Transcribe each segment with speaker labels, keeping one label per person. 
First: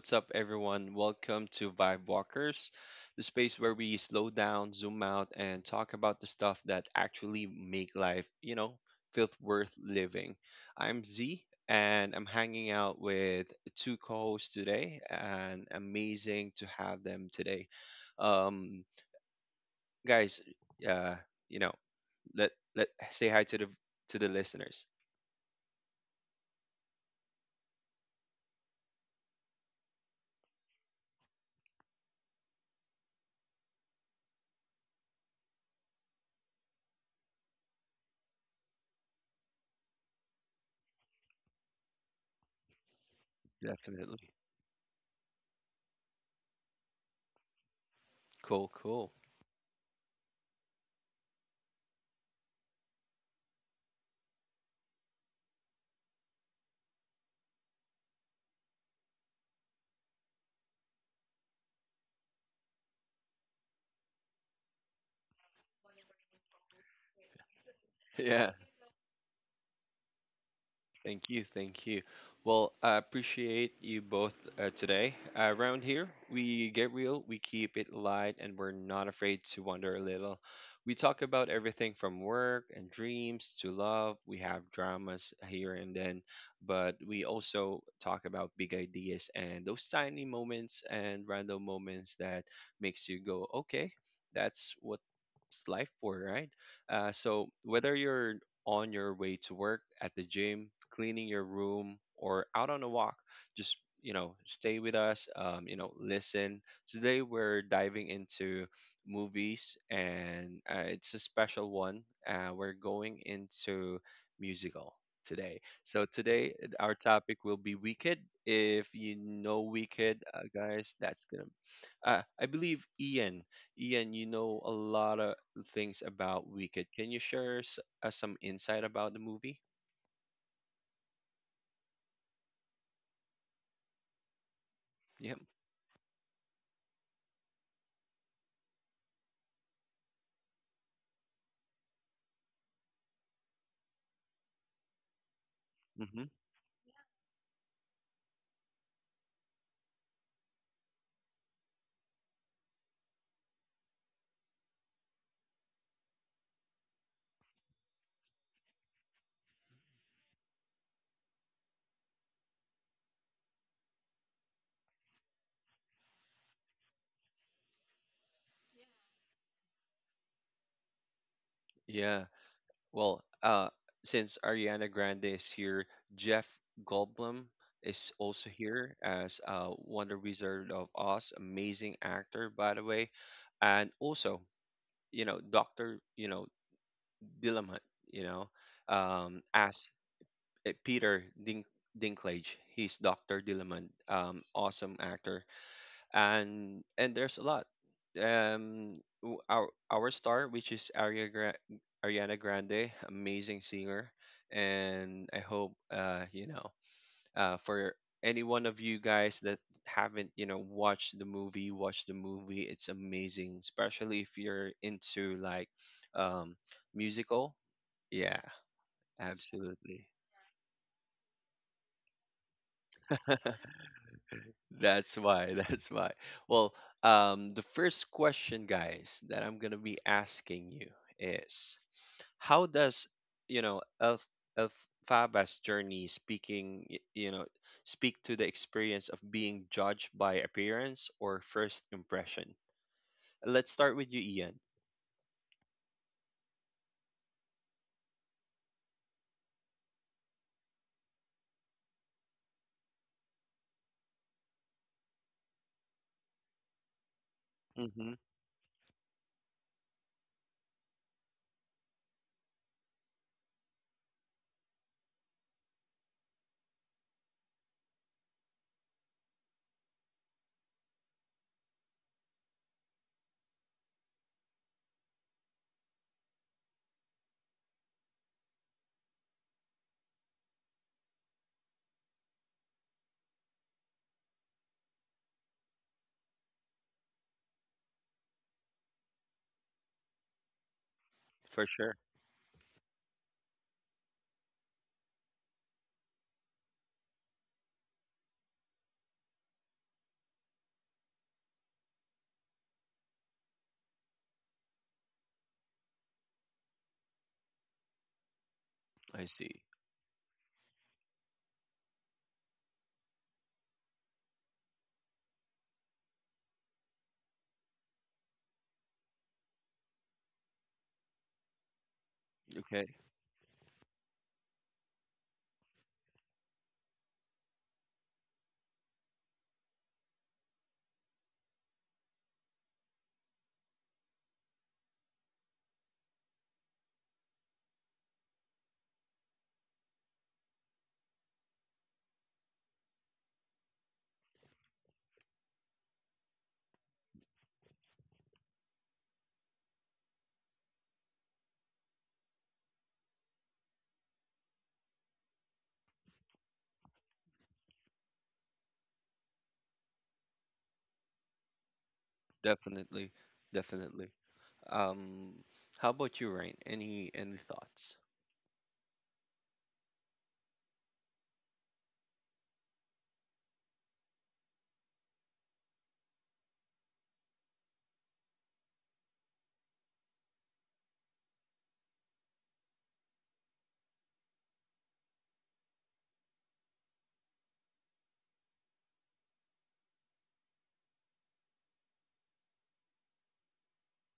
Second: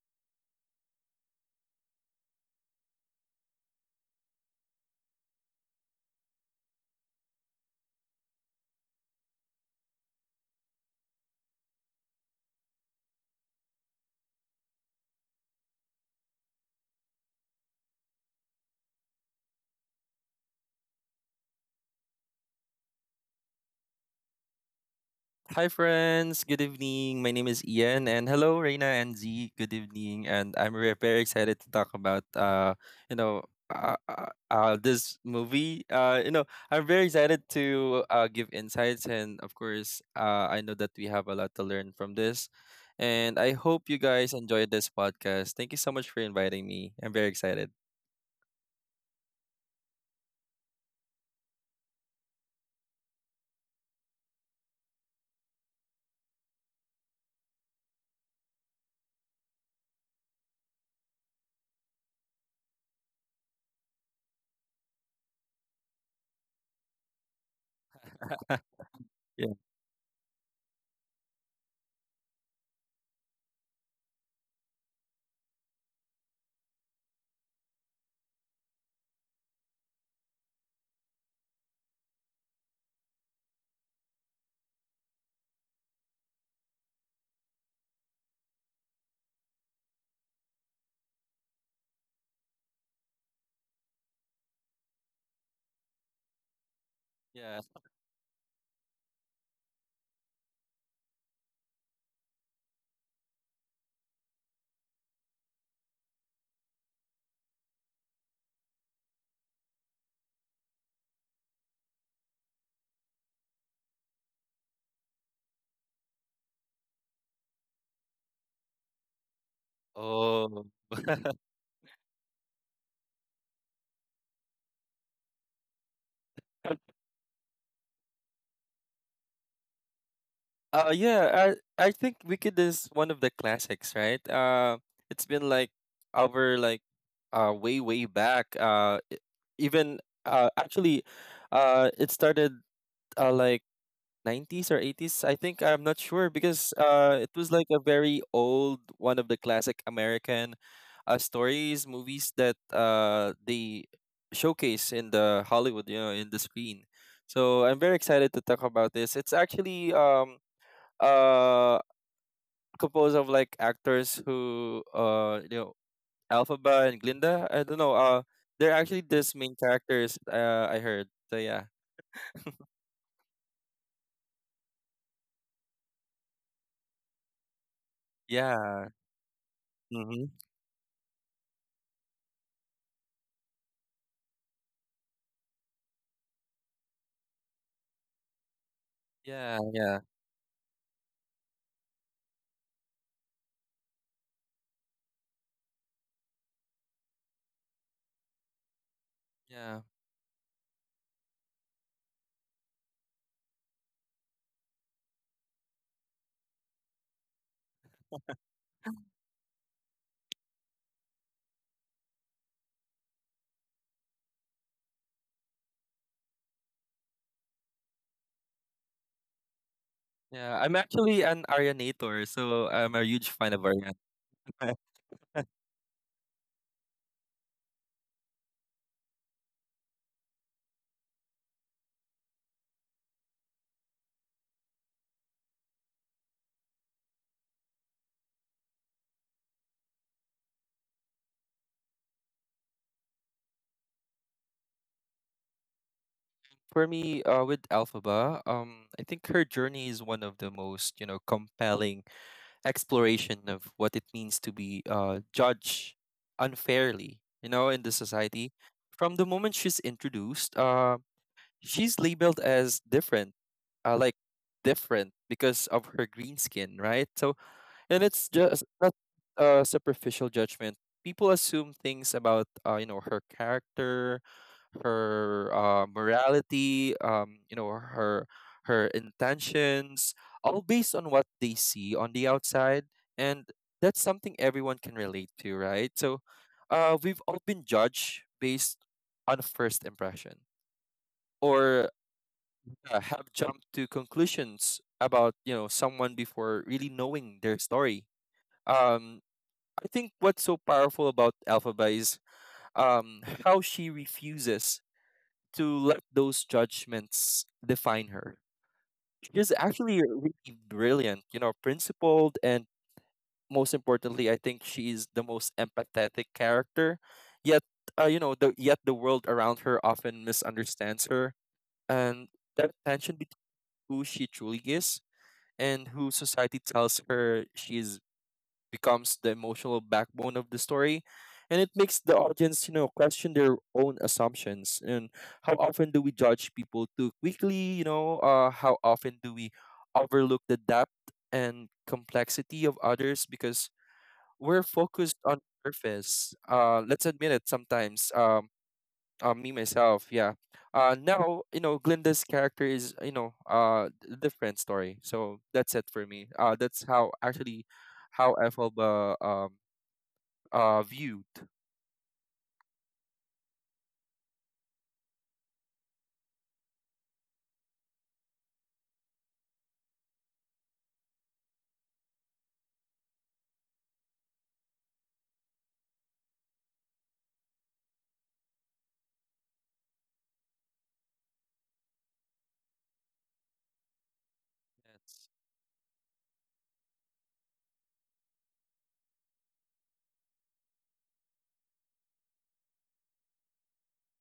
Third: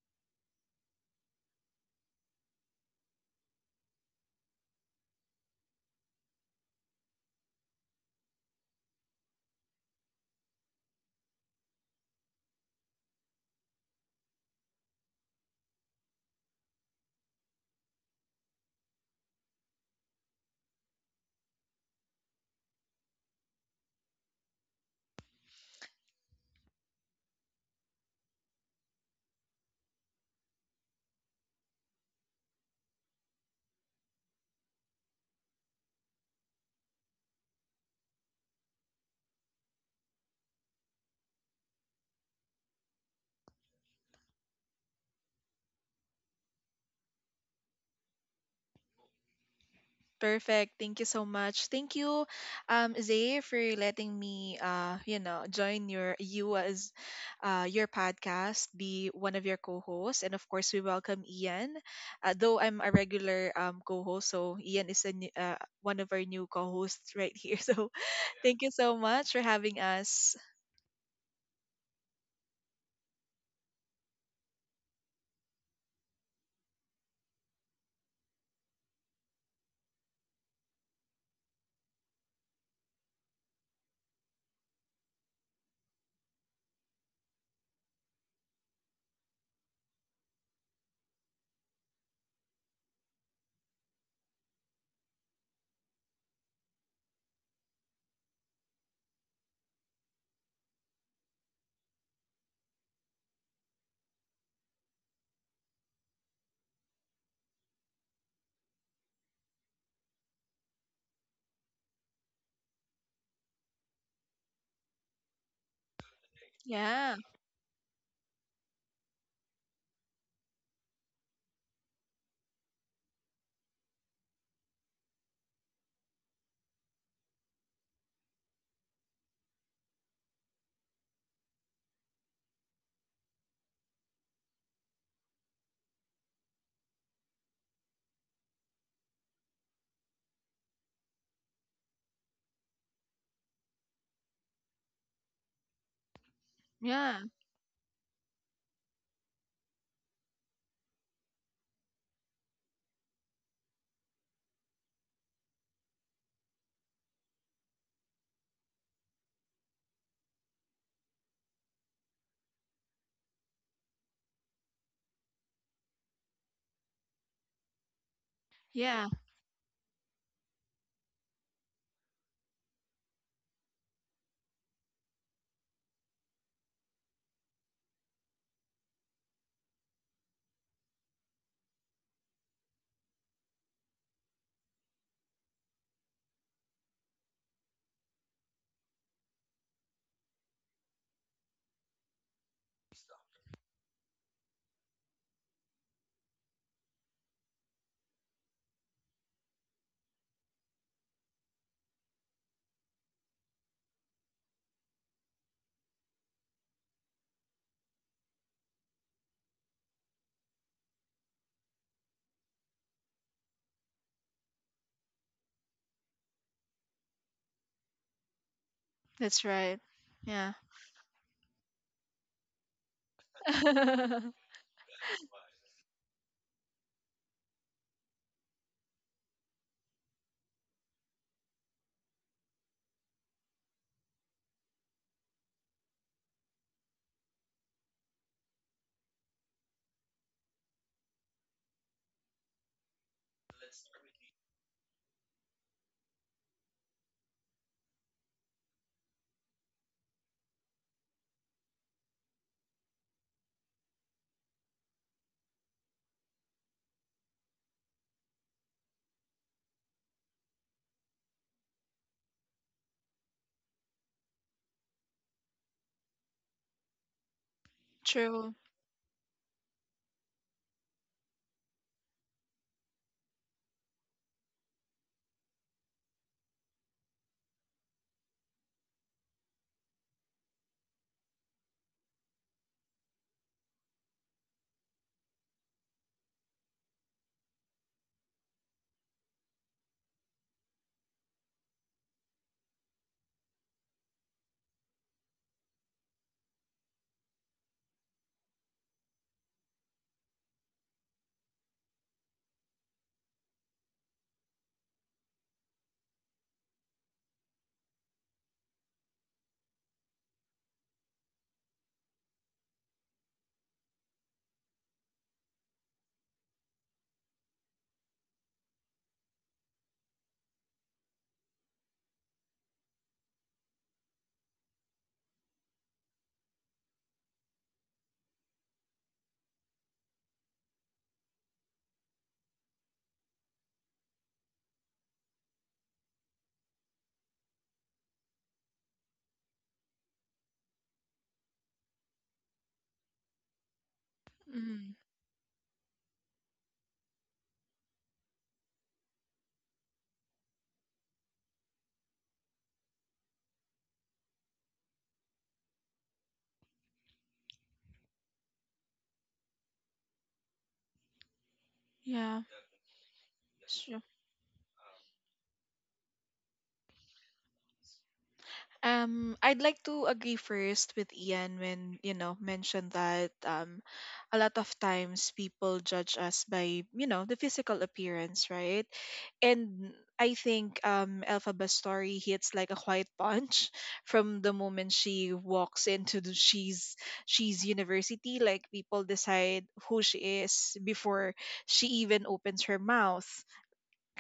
Speaker 1: What's up, everyone? Welcome to Vibe Walkers, the space where we slow down, zoom out, and talk about the stuff that actually make life, feel worth living. I'm Z, and I'm hanging out with two co-hosts today, and amazing to have them today. Um, guys, uh, you know, let say hi to the listeners.
Speaker 2: Hi, friends. Good evening. My name is Ian, and hello, Reina and Z. Good evening, and very excited to talk about this movie. I'm very excited to give insights, and of course, I know that we have a lot to learn from this, and I hope you
Speaker 1: Definitely.
Speaker 2: guys enjoyed this podcast. Thank you so much for inviting me. I'm very excited.
Speaker 1: Cool, cool.
Speaker 3: Perfect. Thank you so much. Thank you, Zay, for letting me, you know, join your podcast, be one of your co-hosts, and of course, we welcome Ian. Though I'm a regular co-host, so Ian is a new, one of our new co-hosts right here. So thank you so much for
Speaker 2: Yeah.
Speaker 3: having us.
Speaker 1: Thank you, thank you. Well, I appreciate you both today. Around here, we get real, we keep it light, and we're not afraid to wander a little. We talk about everything from work and dreams to love. We have dramas here and then, but we also talk about big ideas and those tiny moments and random moments that makes you go, okay, that's what it's life for, right? So
Speaker 2: Yeah.
Speaker 1: whether you're on your way to work, at the gym, cleaning your room, or out on a walk, just stay with us. Listen. Today we're diving into movies, and it's a special one. We're going into musical today. So today our
Speaker 3: Yeah,
Speaker 1: topic will be Wicked. If you know Wicked,
Speaker 2: Oh.
Speaker 1: guys, that's gonna. I believe Ian. Ian, you know a lot of things about Wicked. Can you share some insight about the movie?
Speaker 2: Uh, yeah, I think Wicked is one of the classics, right? It's
Speaker 1: Yep.
Speaker 2: been like over way way back. Even uh actually, it started like 90s or 80s. I think I'm not
Speaker 1: Hmm.
Speaker 2: sure because
Speaker 3: yeah,
Speaker 2: it was like a very old one of the classic American stories movies that they showcase in the Hollywood, you know, in the screen. So I'm very excited to talk about this. It's actually uh composed of like actors who you know Alphaba and Glinda. I don't know. They're actually
Speaker 3: yeah.
Speaker 2: this main characters. I heard. So yeah,
Speaker 1: Yeah. Well, since Ariana Grande is here, Jeff Goldblum is also
Speaker 2: yeah,
Speaker 1: here as Wonder
Speaker 2: mm-hmm.
Speaker 1: Wizard of Oz, amazing actor, by the way, and also Doctor Dillamont, you know,
Speaker 2: Yeah,
Speaker 1: as
Speaker 2: yeah,
Speaker 1: uh, Peter Dink- Dinklage, he's Doctor Dillamont, awesome actor. And there's a lot. Our
Speaker 2: yeah,
Speaker 1: star, which is Ariana Grande, amazing singer, and I hope for any one of you guys that haven't watched the movie, watch the movie. It's amazing, especially if you're into like um musical. Yeah,
Speaker 3: That's right.
Speaker 1: absolutely.
Speaker 3: Yeah,
Speaker 2: yeah. I'm actually an Arianator, so I'm a huge fan of Ariana.
Speaker 1: That's why. That's why. Well, the first question, guys, that I'm gonna be asking you is, how does you know Elf Elphaba's journey speaking, y- you know, speak to the experience of being judged by appearance or first impression? Let's start with you, Ian.
Speaker 2: For me, with Alphaba, I think her journey is one of the most compelling exploration of what it means to be judged unfairly, in the
Speaker 1: Mm-hmm.
Speaker 2: society. From the moment she's introduced, she's labeled as different, uh, like different because of her green skin, right? So and it's
Speaker 3: true.
Speaker 2: just not a superficial judgment. People assume things about her character, her morality, her intentions, all based on what they see on the outside, and that's something everyone can relate to, right? So, we've all been judged based on first impression,
Speaker 1: For
Speaker 2: or
Speaker 1: sure.
Speaker 2: have jumped to conclusions about someone before really knowing their story. Um, I think what's so powerful about Alphaba is how she refuses to let those judgments define her.
Speaker 1: I
Speaker 2: She's
Speaker 1: see.
Speaker 2: actually really brilliant, principled, and most importantly, I think she is the most empathetic character. Yet, yet the world around her often misunderstands her, and that
Speaker 1: Okay.
Speaker 2: tension between who she truly is and who society tells her she is becomes the emotional backbone of the story, and it makes the audience question their own assumptions. And how often do we judge people too quickly, how often do we overlook the depth and complexity of others because we're
Speaker 3: Mm,
Speaker 2: focused on surface? Let's admit it sometimes. Me myself, yeah. Now Glinda's character is a different story, so that's it for me. That's how actually how Ethelba viewed.
Speaker 3: yeah.
Speaker 1: Definitely.
Speaker 3: Sure.
Speaker 1: Definitely. Um, how about you, Ryan? Any thoughts?
Speaker 3: I'd like to agree first with Ian when, you know, mentioned that a lot of times people judge us by, you know, the physical appearance, right? And I think Elphaba's story hits like a quiet punch from the moment
Speaker 2: Yes,
Speaker 3: she walks into the she's university. Like people decide who she is before she even opens her mouth,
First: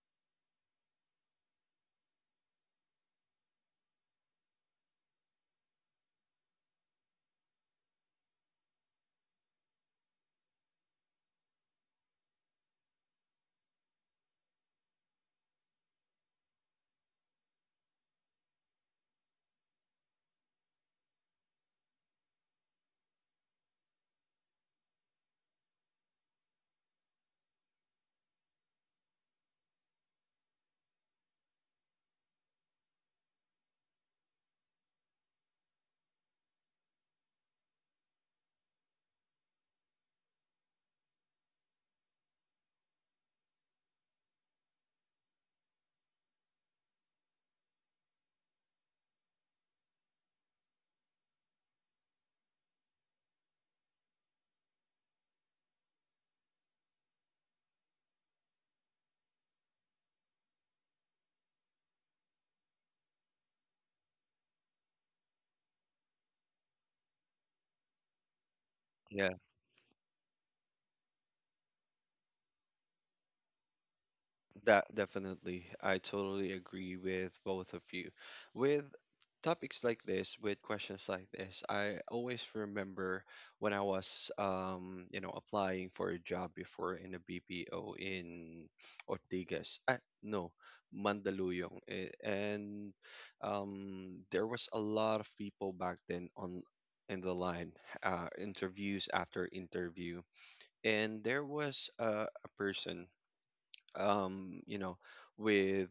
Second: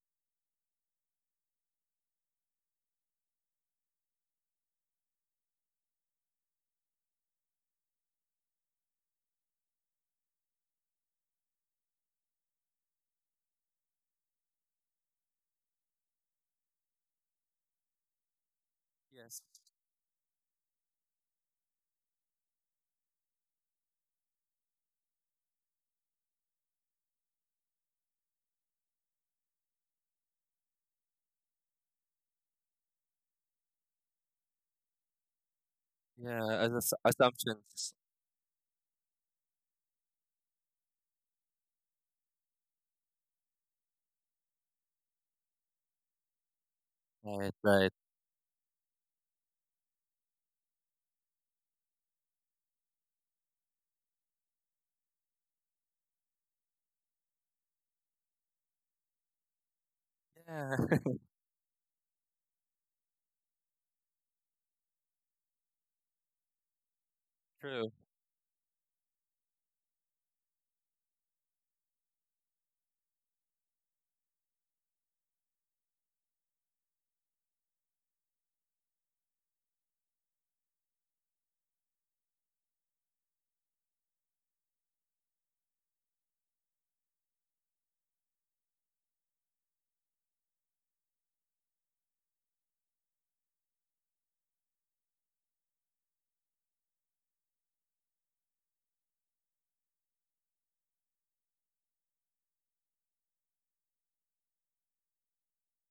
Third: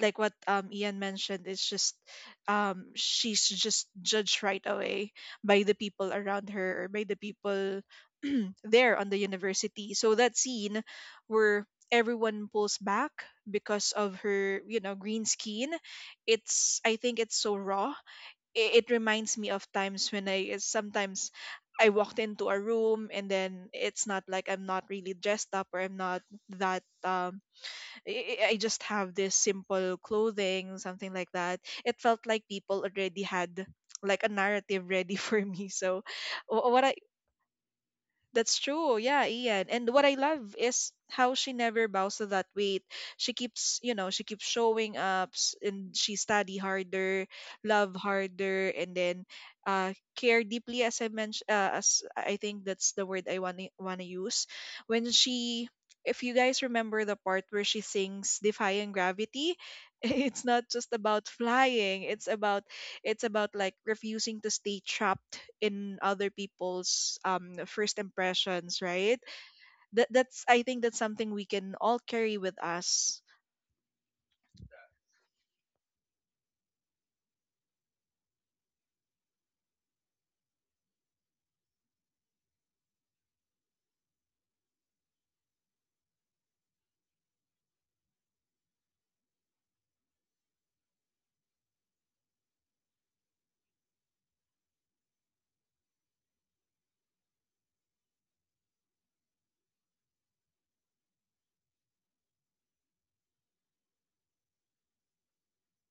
Speaker 3: like what Ian mentioned. It's just she's just judged right away by the people around her or by the people there on the university. So that scene where everyone pulls back because of her, you know, green skin, it's I think it's so raw. It reminds
Speaker 2: yes,
Speaker 3: me of times when I sometimes I walked into a room, and then it's not like I'm not really dressed up, or I'm not that um, I just have this simple clothing, something like that. It felt like people already had like a narrative ready for me. So
Speaker 2: yeah,
Speaker 3: wh-
Speaker 2: as
Speaker 3: what I
Speaker 2: assumptions.
Speaker 3: that's true. Yeah, Ian. And what I love is how she never bows to that weight. She keeps, you know, she keeps showing up, and she study harder,
Speaker 2: Right, right.
Speaker 3: love harder, and then care deeply, as I mentioned, as I think that's the word I want to use. When she, if you guys remember the part where she sings "Defying Gravity," it's not just
Speaker 2: Yeah.
Speaker 3: about flying. It's about like refusing to stay trapped in other people's
Speaker 2: true.
Speaker 3: first impressions, right?
Speaker 1: Yeah.
Speaker 3: That that's I think that's something we can all carry with us.
Speaker 1: That definitely. I totally agree with both of you. With topics like this, with questions like this, I always remember when I was applying for a job before in a BPO in Ortigas. Ah, no, Mandaluyong. Eh. And there was a lot of people back then on in the line, interviews after interview, and there was a person um you know with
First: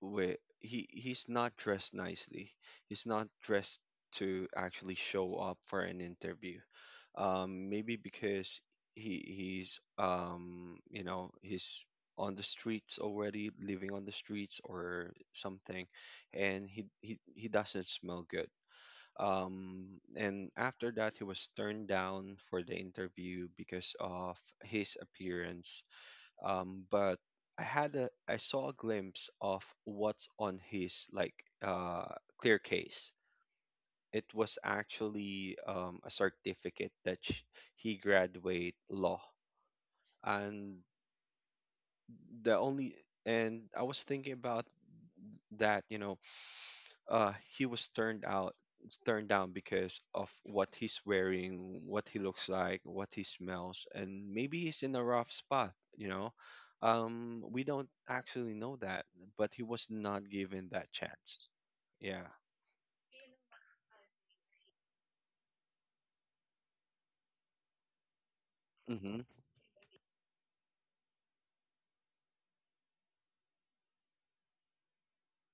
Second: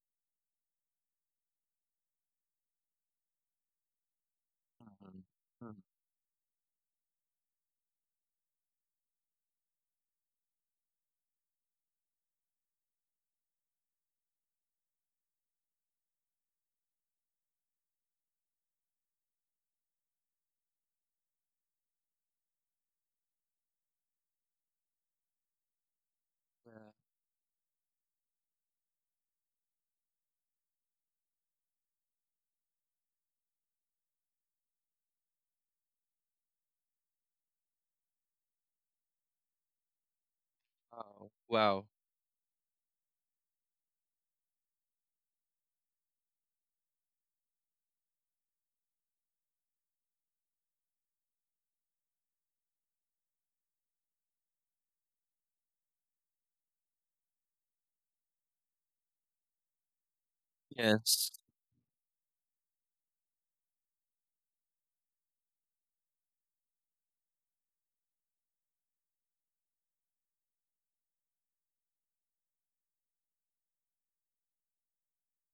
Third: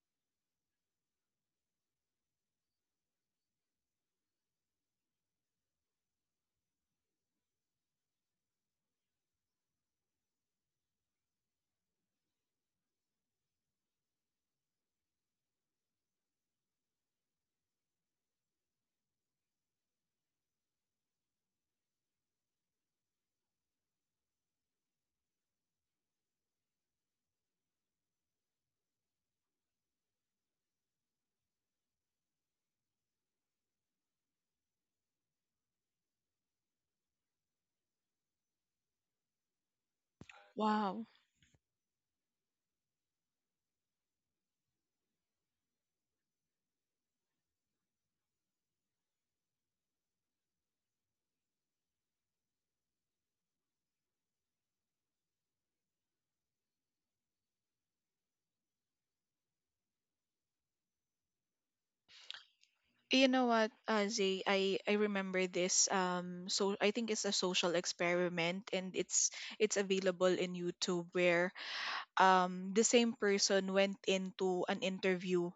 Speaker 1: he's not dressed nicely, he's not dressed to actually
Speaker 2: Mhm.
Speaker 1: show up
Speaker 2: Mm,
Speaker 1: for an interview, maybe because he's he's on the streets already, living on the streets or something, and he doesn't smell good. And after that, he was turned down for the interview because of his appearance.
Speaker 2: yeah.
Speaker 1: But I had a I saw a glimpse of what's on his like uh, clear case. It was actually a certificate that he graduate law, and
Speaker 3: Wow.
Speaker 2: Oh, wow.
Speaker 1: the only, and I was thinking about that. You know, he was turned down because of what he's wearing, what he looks like, what he smells, and maybe he's in a rough spot, we don't actually know that, but he was not given that
Speaker 2: Yes,
Speaker 1: chance. Yeah.
Speaker 3: You know what, Zay, I remember this. So I think it's a social experiment, and
Speaker 1: Mm-hmm.
Speaker 3: it's available in YouTube where the same person went into an interview,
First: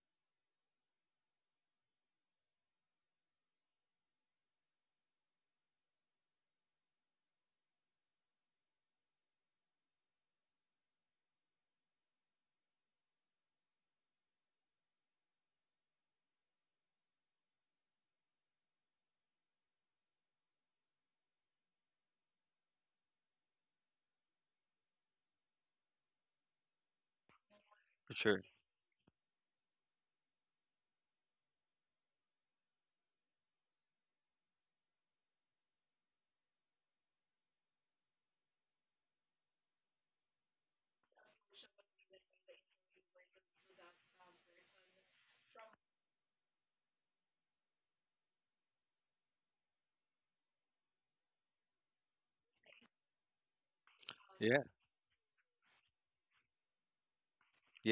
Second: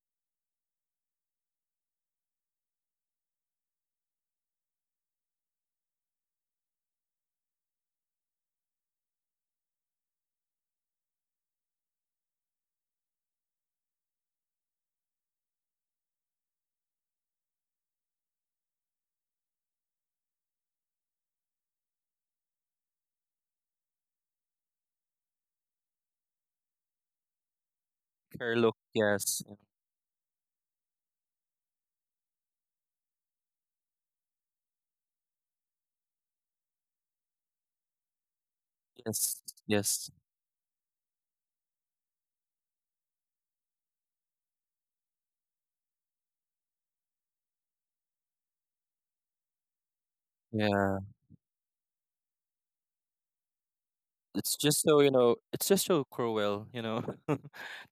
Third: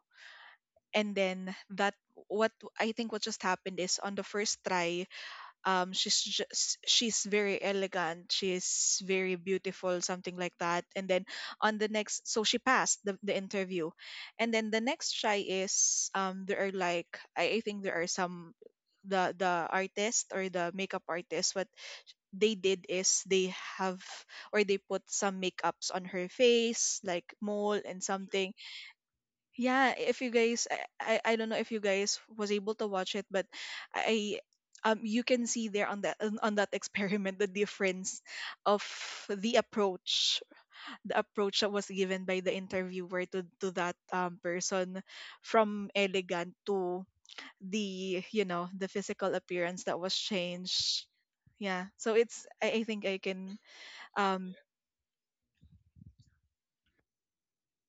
Speaker 3: and then that what I think what just happened is on the first try, she's just, she's very elegant, she's very beautiful, something like that. And then on the next, so she passed the interview. And then the next try is there are like, I think there are some, the artist or the makeup artist, what they did is they have, or they put some makeups on her face like mole and
Speaker 1: For sure.
Speaker 3: something.
Speaker 2: her look, yes, yeah.
Speaker 3: Yeah, if you guys, I don't know if you guys was able to watch it, but I you can see there on that experiment the difference of
Speaker 2: Yes,
Speaker 3: the
Speaker 2: yes,
Speaker 3: approach, the approach that was given by the interviewer to that person, from elegant to the, you know, the physical appearance that was
Speaker 2: yeah,
Speaker 3: changed. Yeah, so it's I think I can um
Speaker 2: it's just so cruel,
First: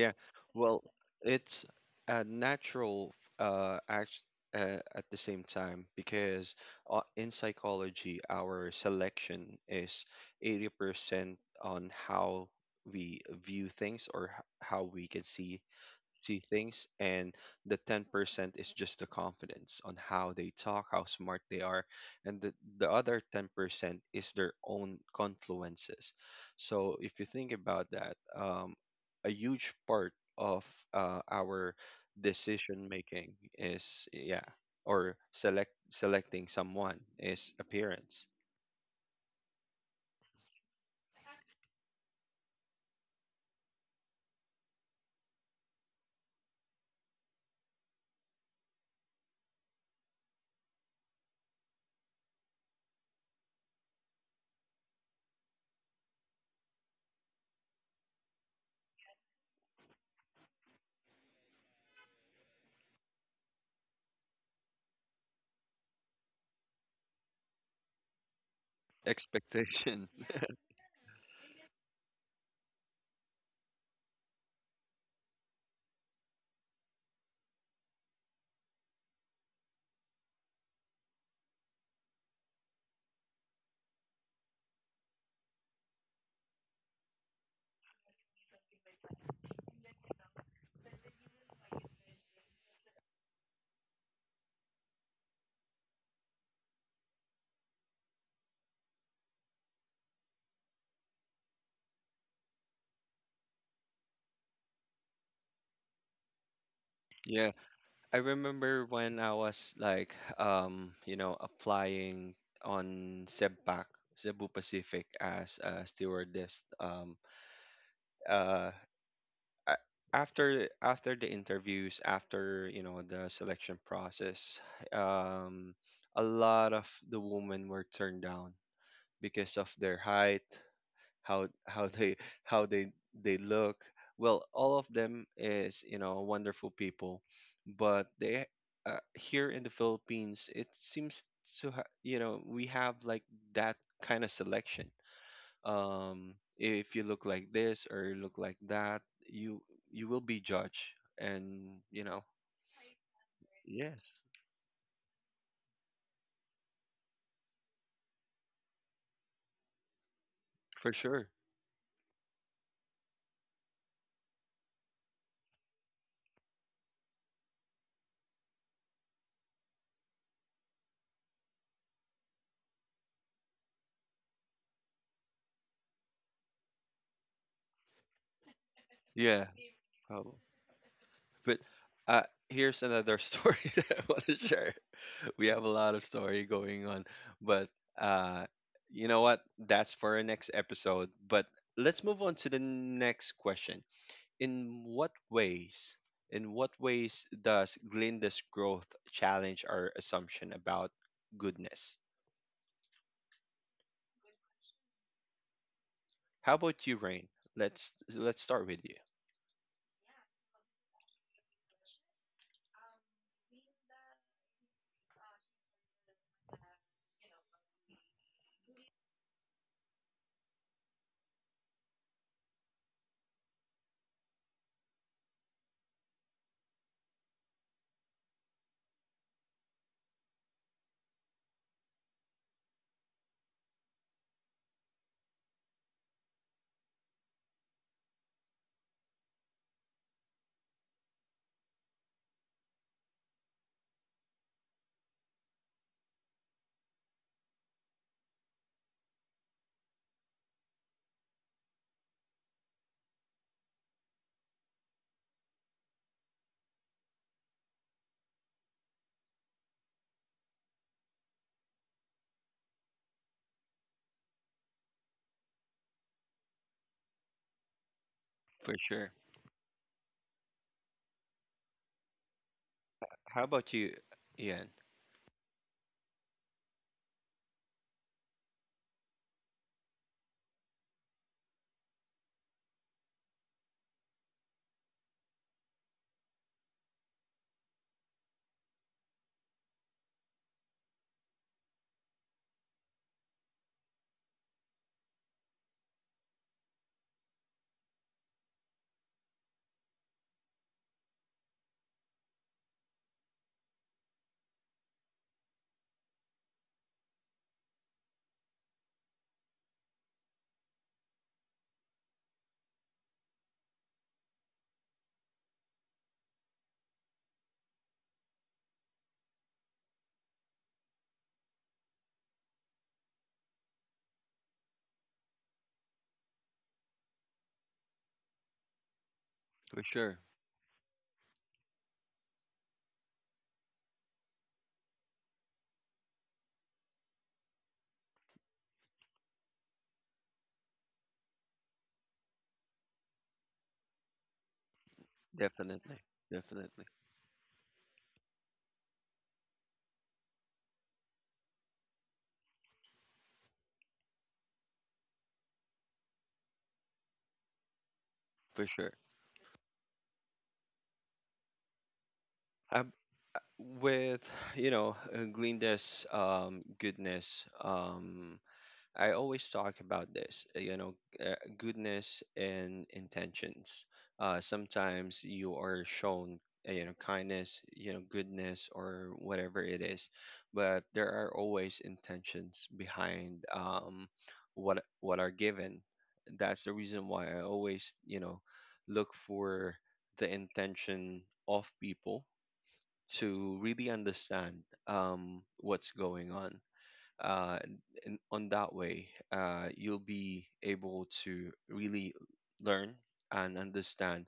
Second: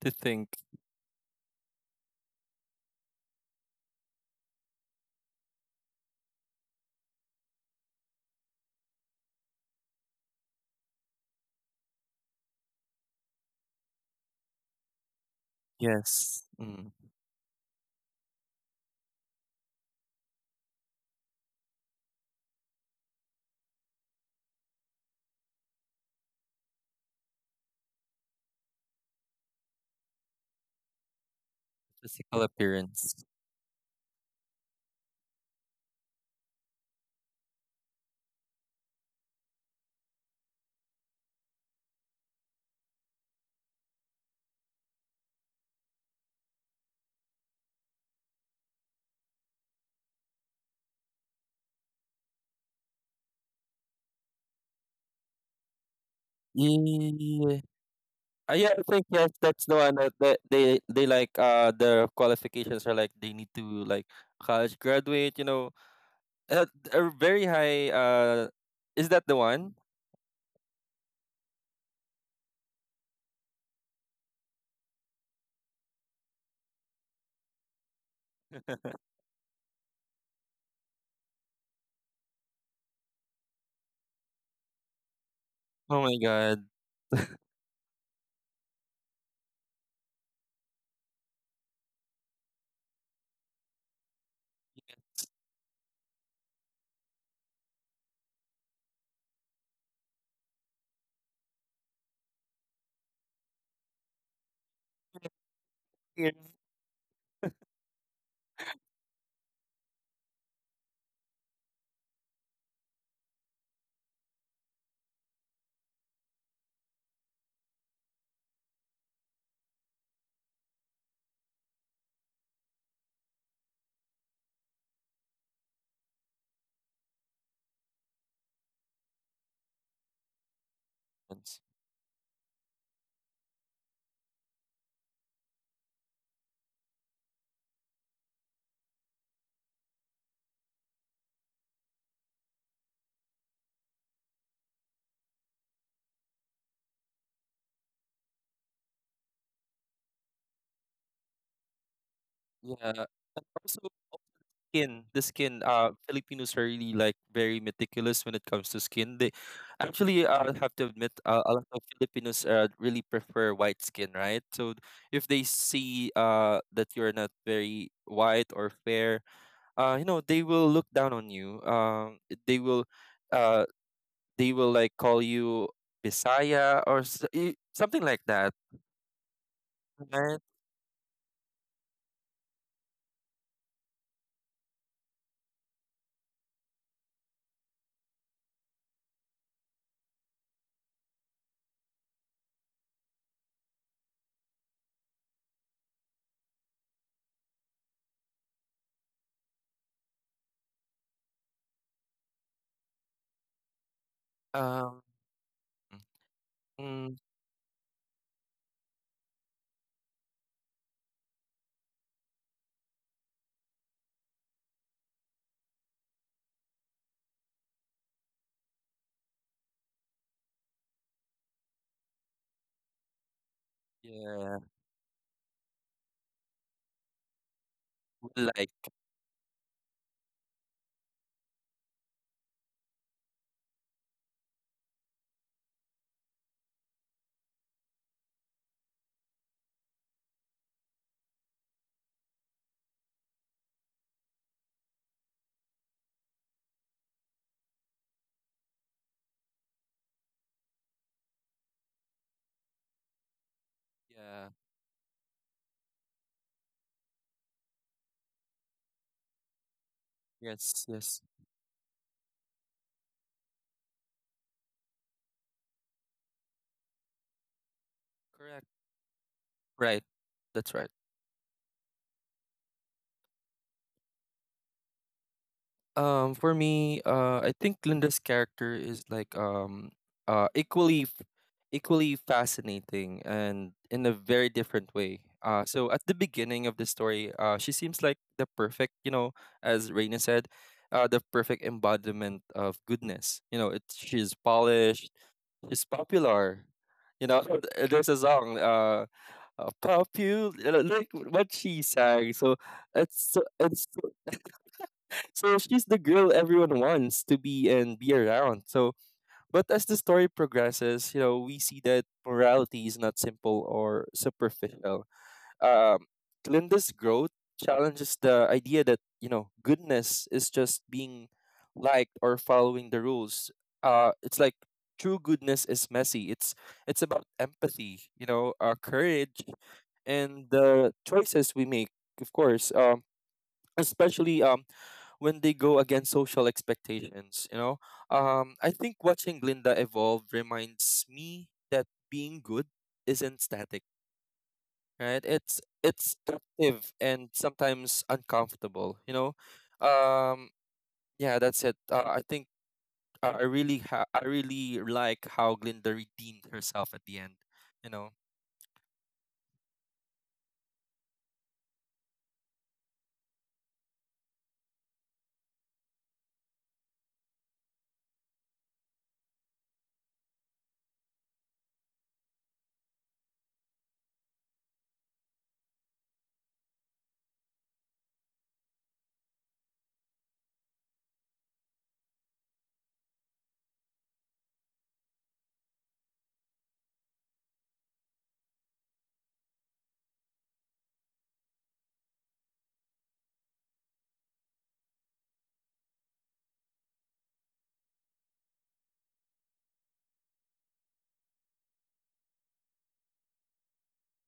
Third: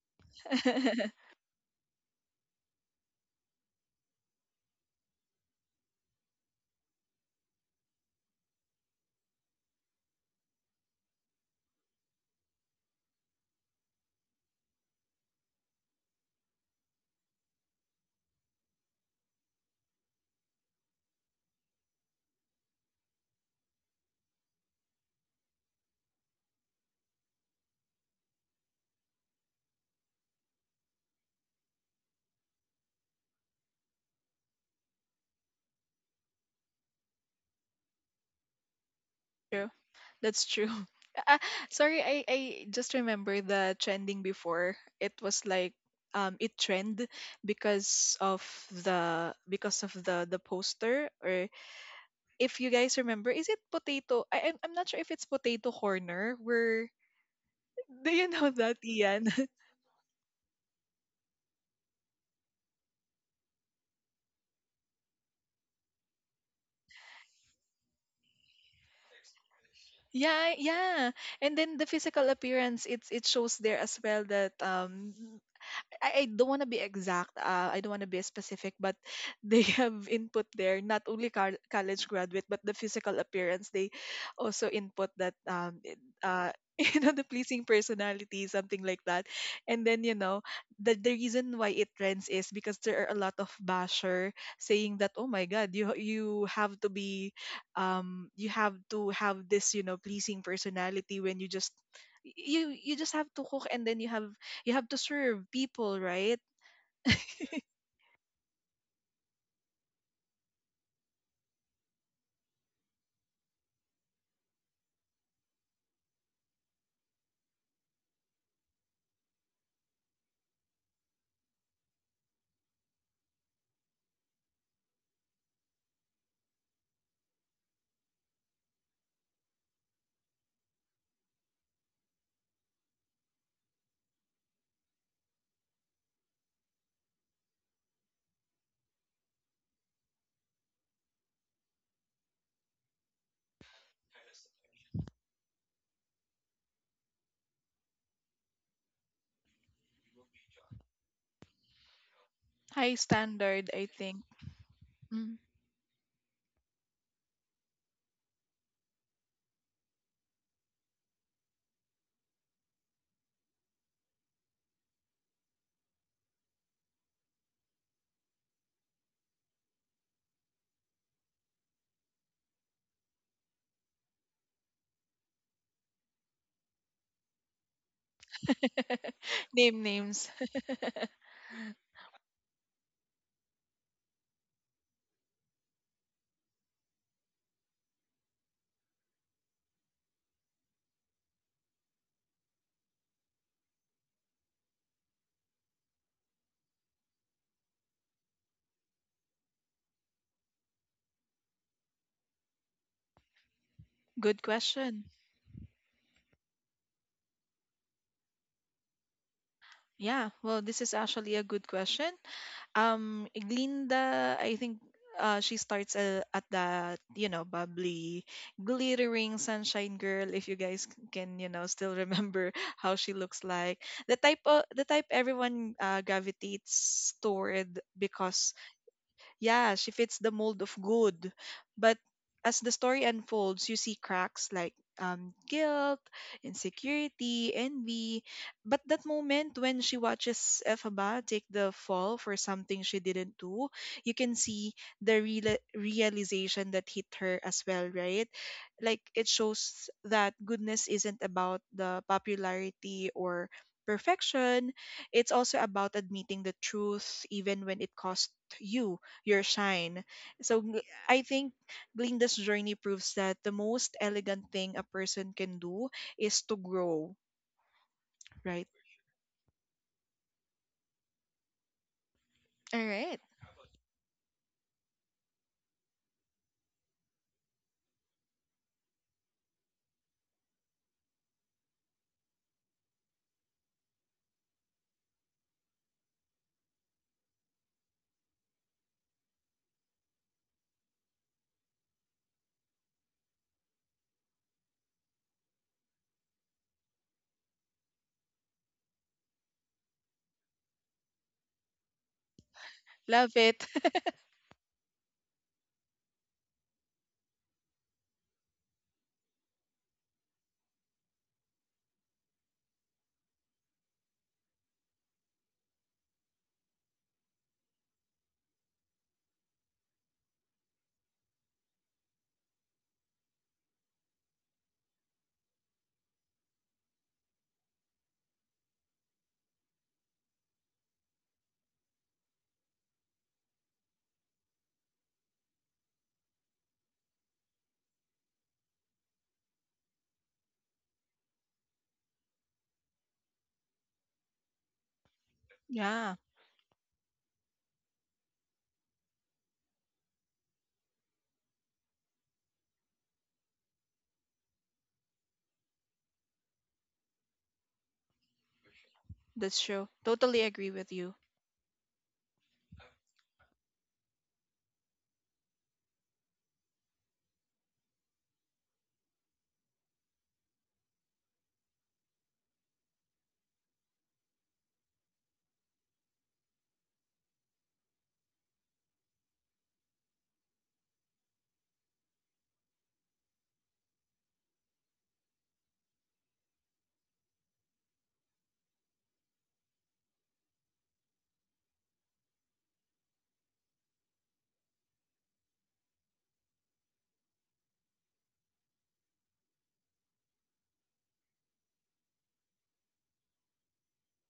Speaker 2: to think.
Speaker 1: well, it's a natural act at the same time because in psychology, our selection is 80% on how we view things, how we can see
Speaker 2: Yes.
Speaker 1: things,
Speaker 2: Mm.
Speaker 1: and the 10% is just the confidence on how they talk, how smart they are, and the other 10% is their own confluences. So if you think about that, a huge part of our
Speaker 2: Physical
Speaker 1: decision
Speaker 2: appearance.
Speaker 1: making is, yeah, or selecting someone is appearance.
Speaker 3: True. That's true. Ah, sorry, I just remember the trending before. It was like it trend because of the poster. Or if you guys remember, is it potato? I'm not sure if it's Potato Corner where
Speaker 2: Yeah.
Speaker 3: do you know
Speaker 2: Yeah,
Speaker 3: that,
Speaker 2: I think
Speaker 3: Ian?
Speaker 2: yes, that's the one that they like their qualifications are like they need to like college graduate, you know. Uh, a very high, is that the one?
Speaker 1: Expectation.
Speaker 3: Yeah, yeah. And then the physical appearance, it shows there as well that I don't want to be exact. I don't want to be specific, but they have input there not only college graduate, but the physical appearance. They also input that
Speaker 2: Oh my god.
Speaker 3: you know, the pleasing personality, something like that. And then, you know, the reason why it trends is because there are a lot of basher saying that, oh my god, you have to be, you have to have this, you know, pleasing personality, when you just, you just have to cook, and then you have to serve people,
Speaker 2: Yeah.
Speaker 3: right?
Speaker 1: yeah. I remember when I was like applying on Sebpac Cebu Pacific as a stewardess, uh a- after the interviews, after the selection process, um, a lot of the women were turned down because of their height, how how they they look. Well, all of them is wonderful people, but they, here in the Philippines, it seems to we have like that kind of selection. If you look like this or look like that, you will be judged, and you know,
Speaker 2: Yeah.
Speaker 3: High
Speaker 2: And
Speaker 3: standard,
Speaker 2: also,
Speaker 3: I
Speaker 1: yes,
Speaker 3: think.
Speaker 2: the
Speaker 3: Mm.
Speaker 2: skin. Filipinos are really like very meticulous when it comes to skin. They actually, I have to
Speaker 1: for
Speaker 2: admit,
Speaker 1: sure,
Speaker 2: a lot of Filipinos really prefer white skin, right? So if they see that you're not very white or fair, you know, they will look down on you. They will, uh, they will like call you Bisaya or something like that,
Speaker 1: yeah.
Speaker 3: Name names.
Speaker 1: Oh,
Speaker 2: right?
Speaker 1: but here's another story that I want to share. We have a lot of story going on, but uh, you know what? That's for our next episode. But let's move on to the next question. In what ways? In what ways does Glinda's growth challenge our assumption about goodness?
Speaker 3: Good
Speaker 2: Um.
Speaker 3: question.
Speaker 1: How about you,
Speaker 2: Mm,
Speaker 1: Rain? Let's start with you.
Speaker 3: Yeah, well, this is actually a good question. Glinda, I think she starts at that, you know, bubbly, glittering sunshine girl. If you guys can, you know, still remember how she looks like, the type,
Speaker 2: yeah,
Speaker 3: of the type everyone gravitates toward because,
Speaker 2: like
Speaker 3: yeah, she fits the mold of good. But as the story unfolds, you see cracks like, guilt, insecurity, envy. But that moment when she watches Elphaba take the fall for something she didn't do, you can see the realization that hit her as well, right? Like, it shows that goodness isn't about the popularity or
Speaker 2: yeah,
Speaker 3: perfection. It's also about admitting the truth even when it costs you your shine. So
Speaker 2: yes,
Speaker 3: I
Speaker 2: yes,
Speaker 3: think Glinda's journey proves that the most elegant thing a person can do is to grow, right?
Speaker 2: correct.
Speaker 1: For sure.
Speaker 2: Right. That's right.
Speaker 3: All right.
Speaker 1: How about you, Ian?
Speaker 2: For me, I think Linda's character is like uh, equally, f- equally fascinating and in a very different way. So at the beginning of the story, she seems like the perfect, you know, as Raina said, the perfect embodiment of goodness. You know, it she's polished, she's popular. You know, there's a song, popular, like what she sang. So it's
Speaker 3: Love
Speaker 2: so-
Speaker 3: it.
Speaker 2: it's So she's the girl everyone wants to be and be around. So, but as the story progresses, you know, we see that morality is not simple or superficial. Um, Glinda's growth challenges the idea that goodness is just being liked or following the rules. It's like true goodness is messy. It's about empathy, you know, courage,
Speaker 1: For sure.
Speaker 2: and the choices we make. Of course, especially when they go against social expectations, you know. I think watching Glinda evolve reminds me that being good isn't static, right?
Speaker 1: Definitely.
Speaker 3: Yeah,
Speaker 2: It's
Speaker 1: Definitely.
Speaker 2: active and sometimes uncomfortable, you know. um yeah, that's it. I really I really like how Glinda redeemed herself at the end, you know.
Speaker 1: For sure.
Speaker 3: that's true. Totally agree with you.
Speaker 1: Um, with Glinda's goodness, I always talk about this, goodness and intentions. Sometimes you are shown, kindness, goodness, or whatever it is, but there are always intentions behind what are given. That's the reason why I always, look for the intention of people to really understand what's going on uh, in, on that way, you'll be able to really learn and understand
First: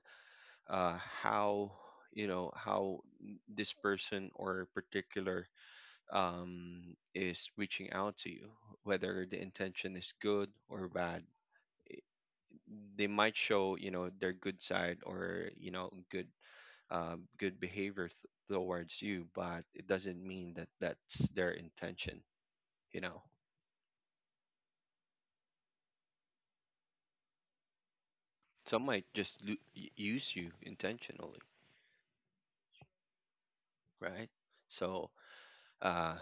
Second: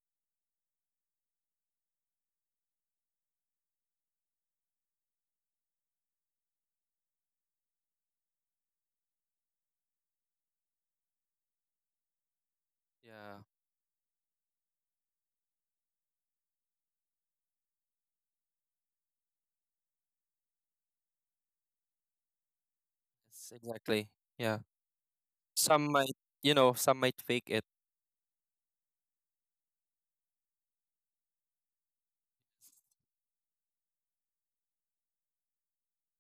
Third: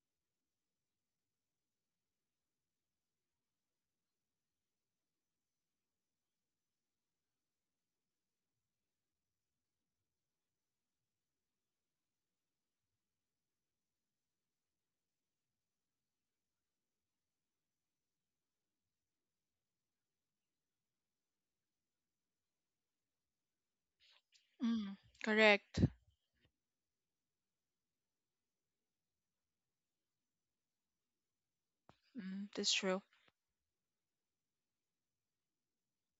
Speaker 1: how this person or particular is reaching out to you, whether the intention is good or bad. They might
Speaker 2: Yeah.
Speaker 1: show their good side or good behavior towards you, but it doesn't mean that that's their intention. You know.
Speaker 2: It's exactly, yeah.
Speaker 3: Mm, correct.
Speaker 2: Some might, you know, some might fake it.
Speaker 1: Some might just use you intentionally,
Speaker 3: Mm, that's true.
Speaker 1: right? So, uh,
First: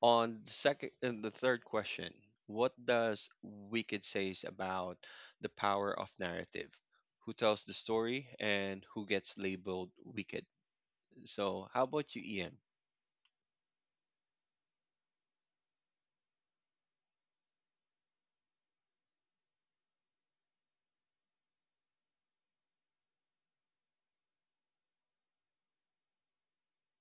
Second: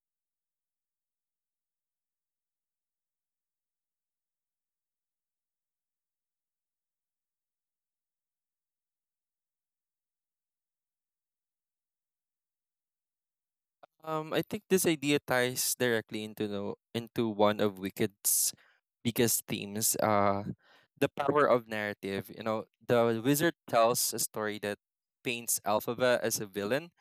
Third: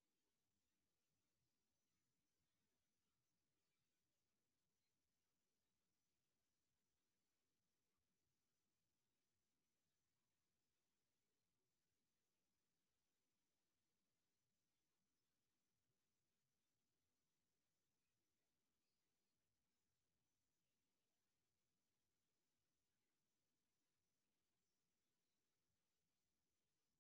Speaker 1: on the second and the third question, what does Wicked says about the power of narrative? Who tells the story and who gets labeled wicked? So, how about you, Ian?
Speaker 2: I think this idea ties directly into the into one of Wicked's biggest themes, the power of narrative. You know, the wizard tells a story that paints Alphaba as a villain,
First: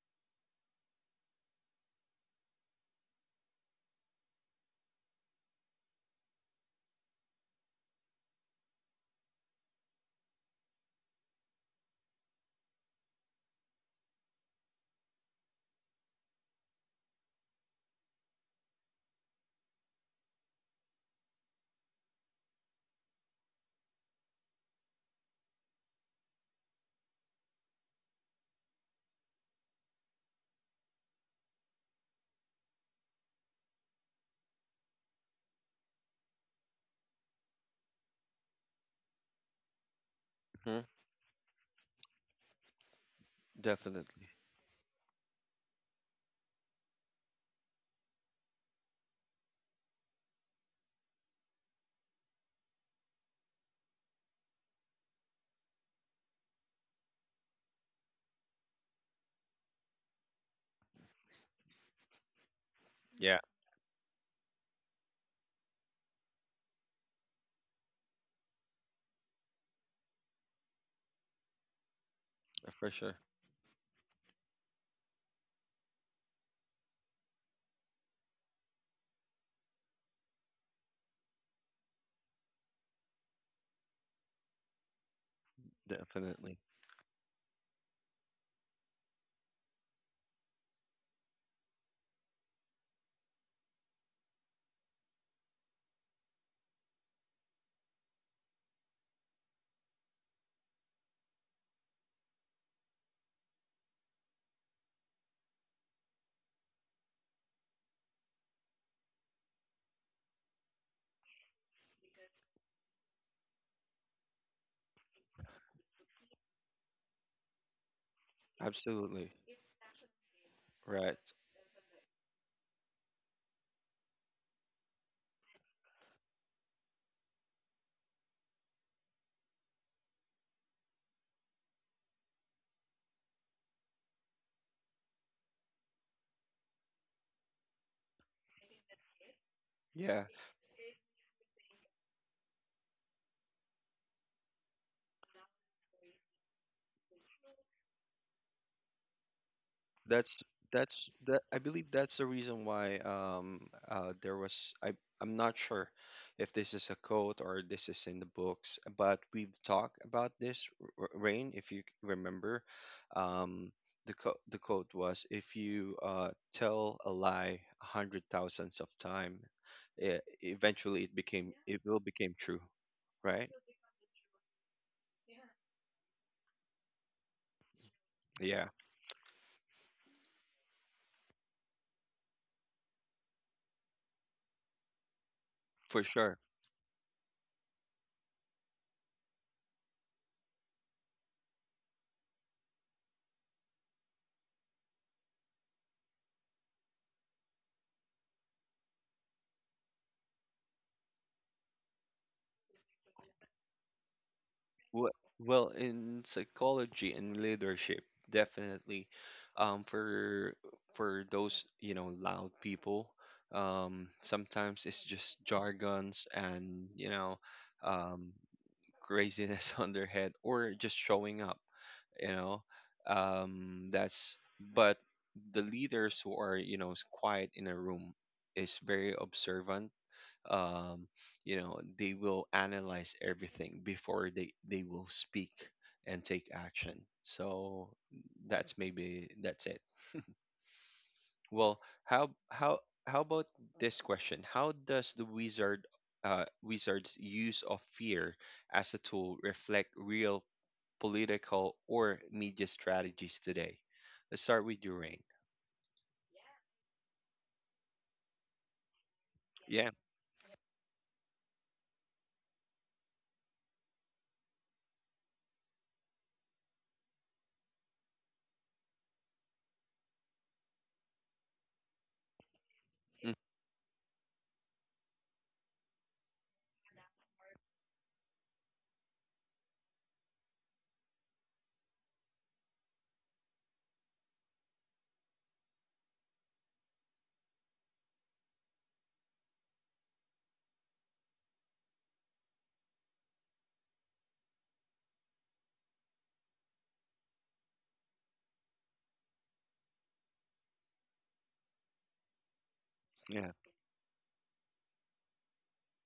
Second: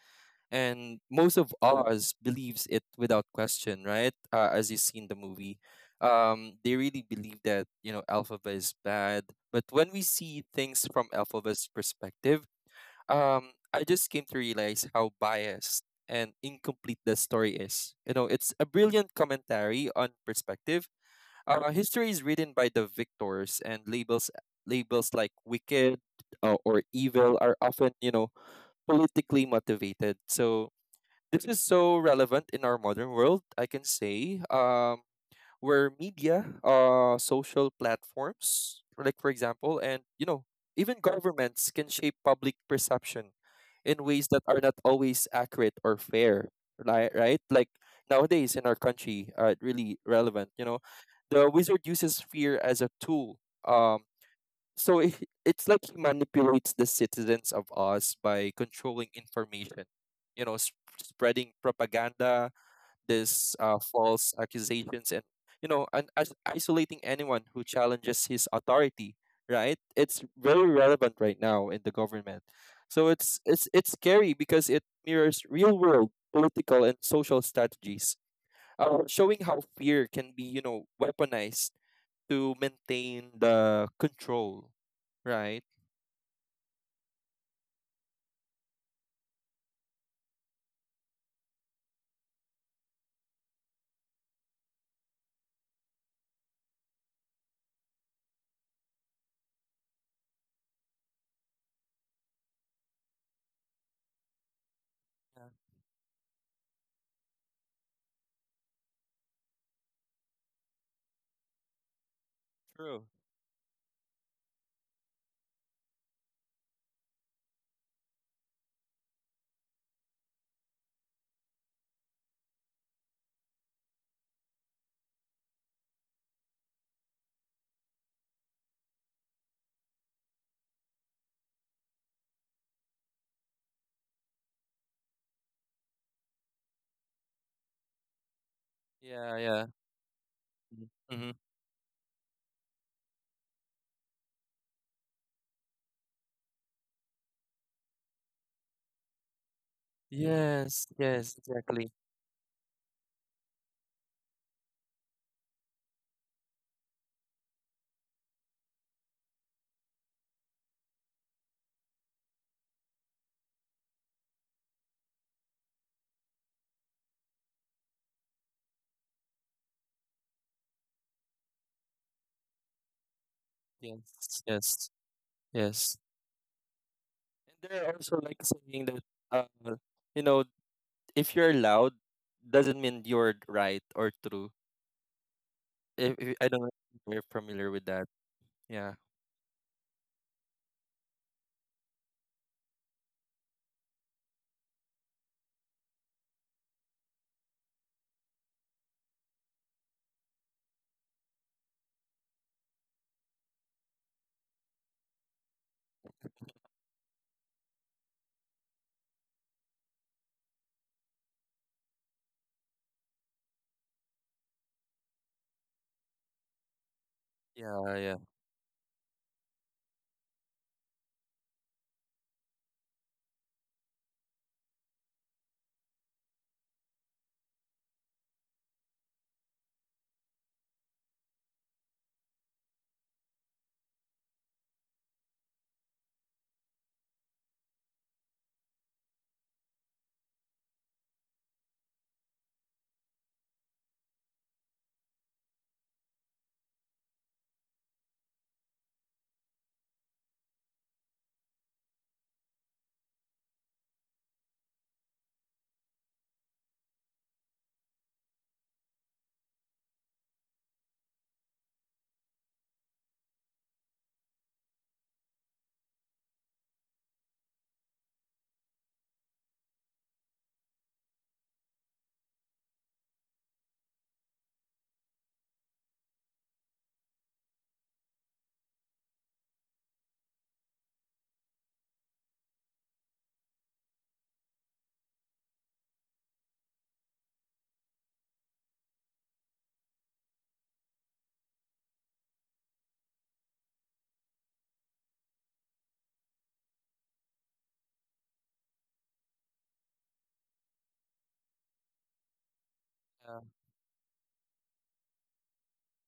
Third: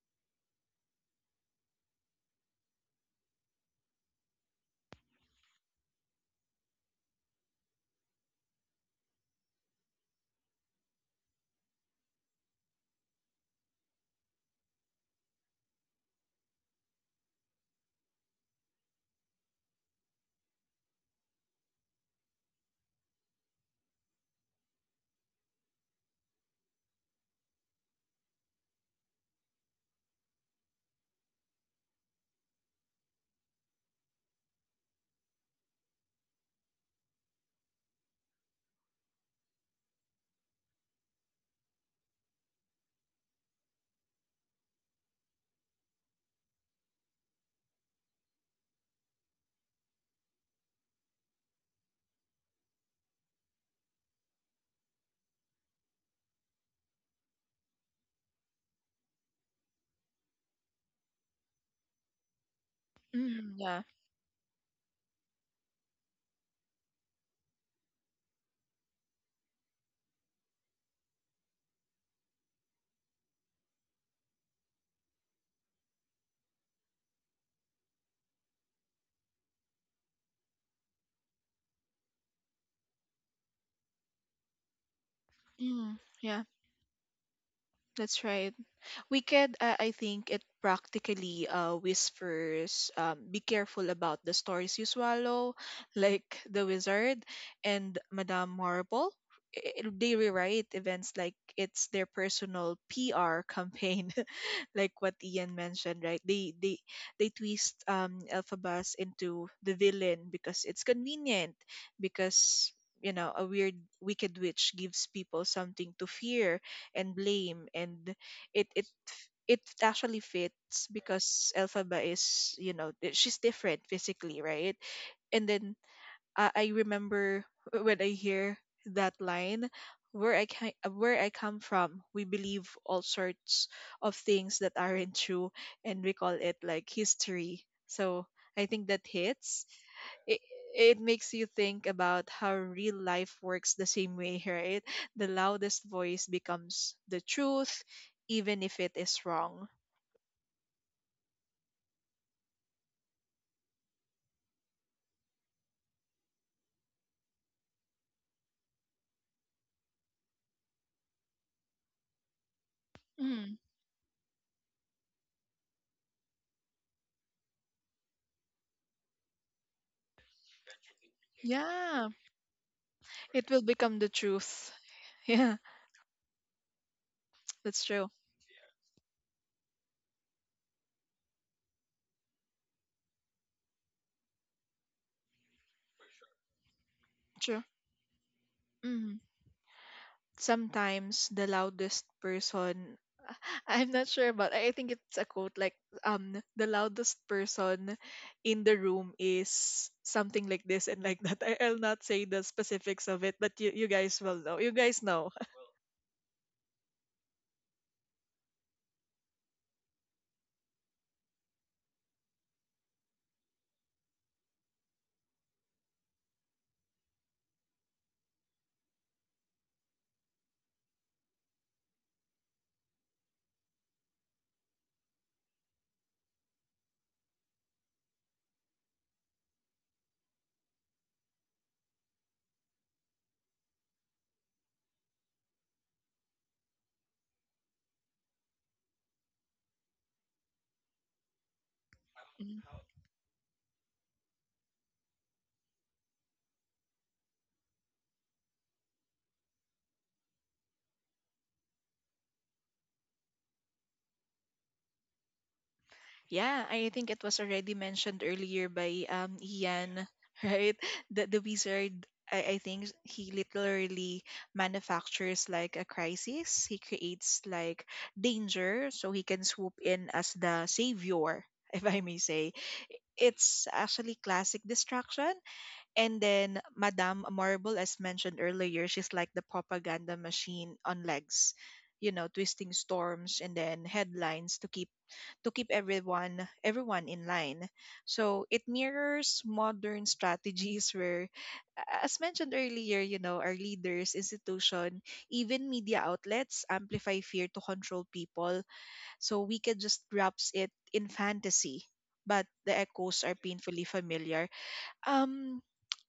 Speaker 2: and most of Oz believes it without question, right? As you see in the movie, they really believe that Alphaba is bad. But when we see things from Alphaba's perspective, I just came to realize how biased and incomplete the story is. You know, it's a brilliant commentary on perspective. History is written by the victors, and labels like wicked or evil are often, you know, politically motivated. So this is so relevant in our modern world, I can say. Where media, social platforms, like for example, and you know,
Speaker 1: Hmm?
Speaker 2: even governments can shape public perception in ways
Speaker 1: Definitely.
Speaker 2: that are not always accurate or fair. Right, right? Like nowadays in our country, really relevant. You know, the wizard uses fear as a tool. Um, so it's like he manipulates the citizens of us by controlling information. You know, spreading propaganda,
Speaker 1: Yeah,
Speaker 3: Mm,
Speaker 2: these
Speaker 3: yeah.
Speaker 2: false accusations, and you know, and as isolating anyone who challenges his authority, right? It's very relevant right now in the government.
Speaker 1: for
Speaker 2: So
Speaker 1: sure.
Speaker 2: it's scary because it mirrors real world political and social strategies, showing how fear can be, you know, weaponized to maintain the control, right?
Speaker 3: Mm, yeah,
Speaker 1: Definitely.
Speaker 3: that's right. We could, I think, it practically, whispers, be careful about the stories you swallow, like the wizard and Madame Marble. They rewrite events like it's their personal PR campaign, like what
Speaker 2: Yeah,
Speaker 3: Ian mentioned, right? They They twist Elphabas into the villain because it's convenient, because,
Speaker 2: true.
Speaker 3: you know, a weird wicked witch gives people something to fear and blame. And it it
Speaker 1: Absolutely.
Speaker 3: it actually fits
Speaker 1: Right.
Speaker 3: because Elphaba is, you know, she's different physically, right? And then I remember when I hear that line where I can where I come from, we believe all sorts of things that aren't true, and we call it like history. So I think that
Speaker 2: Yeah,
Speaker 3: hits.
Speaker 2: yeah.
Speaker 1: Yeah.
Speaker 3: it, it
Speaker 2: Mm-hmm.
Speaker 3: makes you think about how real life works the same way, right? The loudest voice becomes the truth even if it is wrong.
Speaker 1: That's
Speaker 2: Yes,
Speaker 1: that's
Speaker 2: yes,
Speaker 1: that I believe
Speaker 2: exactly.
Speaker 1: that's the reason why there was I, I'm not sure if this is a quote or this is in the books, but we've talked about this, Rain, if you remember.
Speaker 3: Mm,
Speaker 1: Um the co the quote was, if you tell a lie a hundred thousands of time, eventually it became it will
Speaker 3: yeah.
Speaker 1: become true,
Speaker 3: It
Speaker 1: right?
Speaker 3: will become the
Speaker 2: Yes,
Speaker 3: truth.
Speaker 2: yes,
Speaker 3: Yeah,
Speaker 2: yes. And
Speaker 3: that's
Speaker 2: there are
Speaker 3: true.
Speaker 2: also like
Speaker 1: Yeah,
Speaker 2: saying that uh, you know, if you're loud, doesn't mean you're right or true.
Speaker 1: for
Speaker 2: If
Speaker 1: sure.
Speaker 2: I don't know if you're
Speaker 3: True.
Speaker 2: familiar with that. Yeah.
Speaker 3: Sometimes the loudest person I'm not sure about, I think it's a quote like, the loudest person in the room is something like this, and like that. I'll not say the specifics of it, but you guys will know. You guys
Speaker 1: Well,
Speaker 3: know.
Speaker 1: well, in psychology and leadership, definitely, for those loud people, sometimes it's just jargons and you know,
Speaker 2: Yeah, yeah.
Speaker 1: um, craziness on their head or just showing up. You know, that's, but the leaders who are quiet in a room is very observant. um, you know, they will analyze everything before they will speak and take action. So that's, maybe that's it. Well, how about this question, how does the wizard's use of fear as a tool reflect real political or media strategies today? Let's start with your Rain.
Speaker 3: Yeah, I think it was already mentioned earlier by
Speaker 1: Yeah.
Speaker 3: Ian, right? That the wizard, I think he literally manufactures like a crisis. He creates like danger so he can swoop in as the savior, if I may say.
Speaker 1: Mm.
Speaker 3: It's actually classic distraction. And then Madame Marble, as mentioned earlier, she's like the propaganda machine on legs. You know, twisting storms and then headlines to keep everyone, in line. So it mirrors modern strategies where, as mentioned earlier, you know, our leaders, institution, even media outlets amplify fear to control people. So we can just wraps it in fantasy, but the echoes are
Speaker 2: Uh,
Speaker 1: Yeah.
Speaker 3: painfully familiar. Um,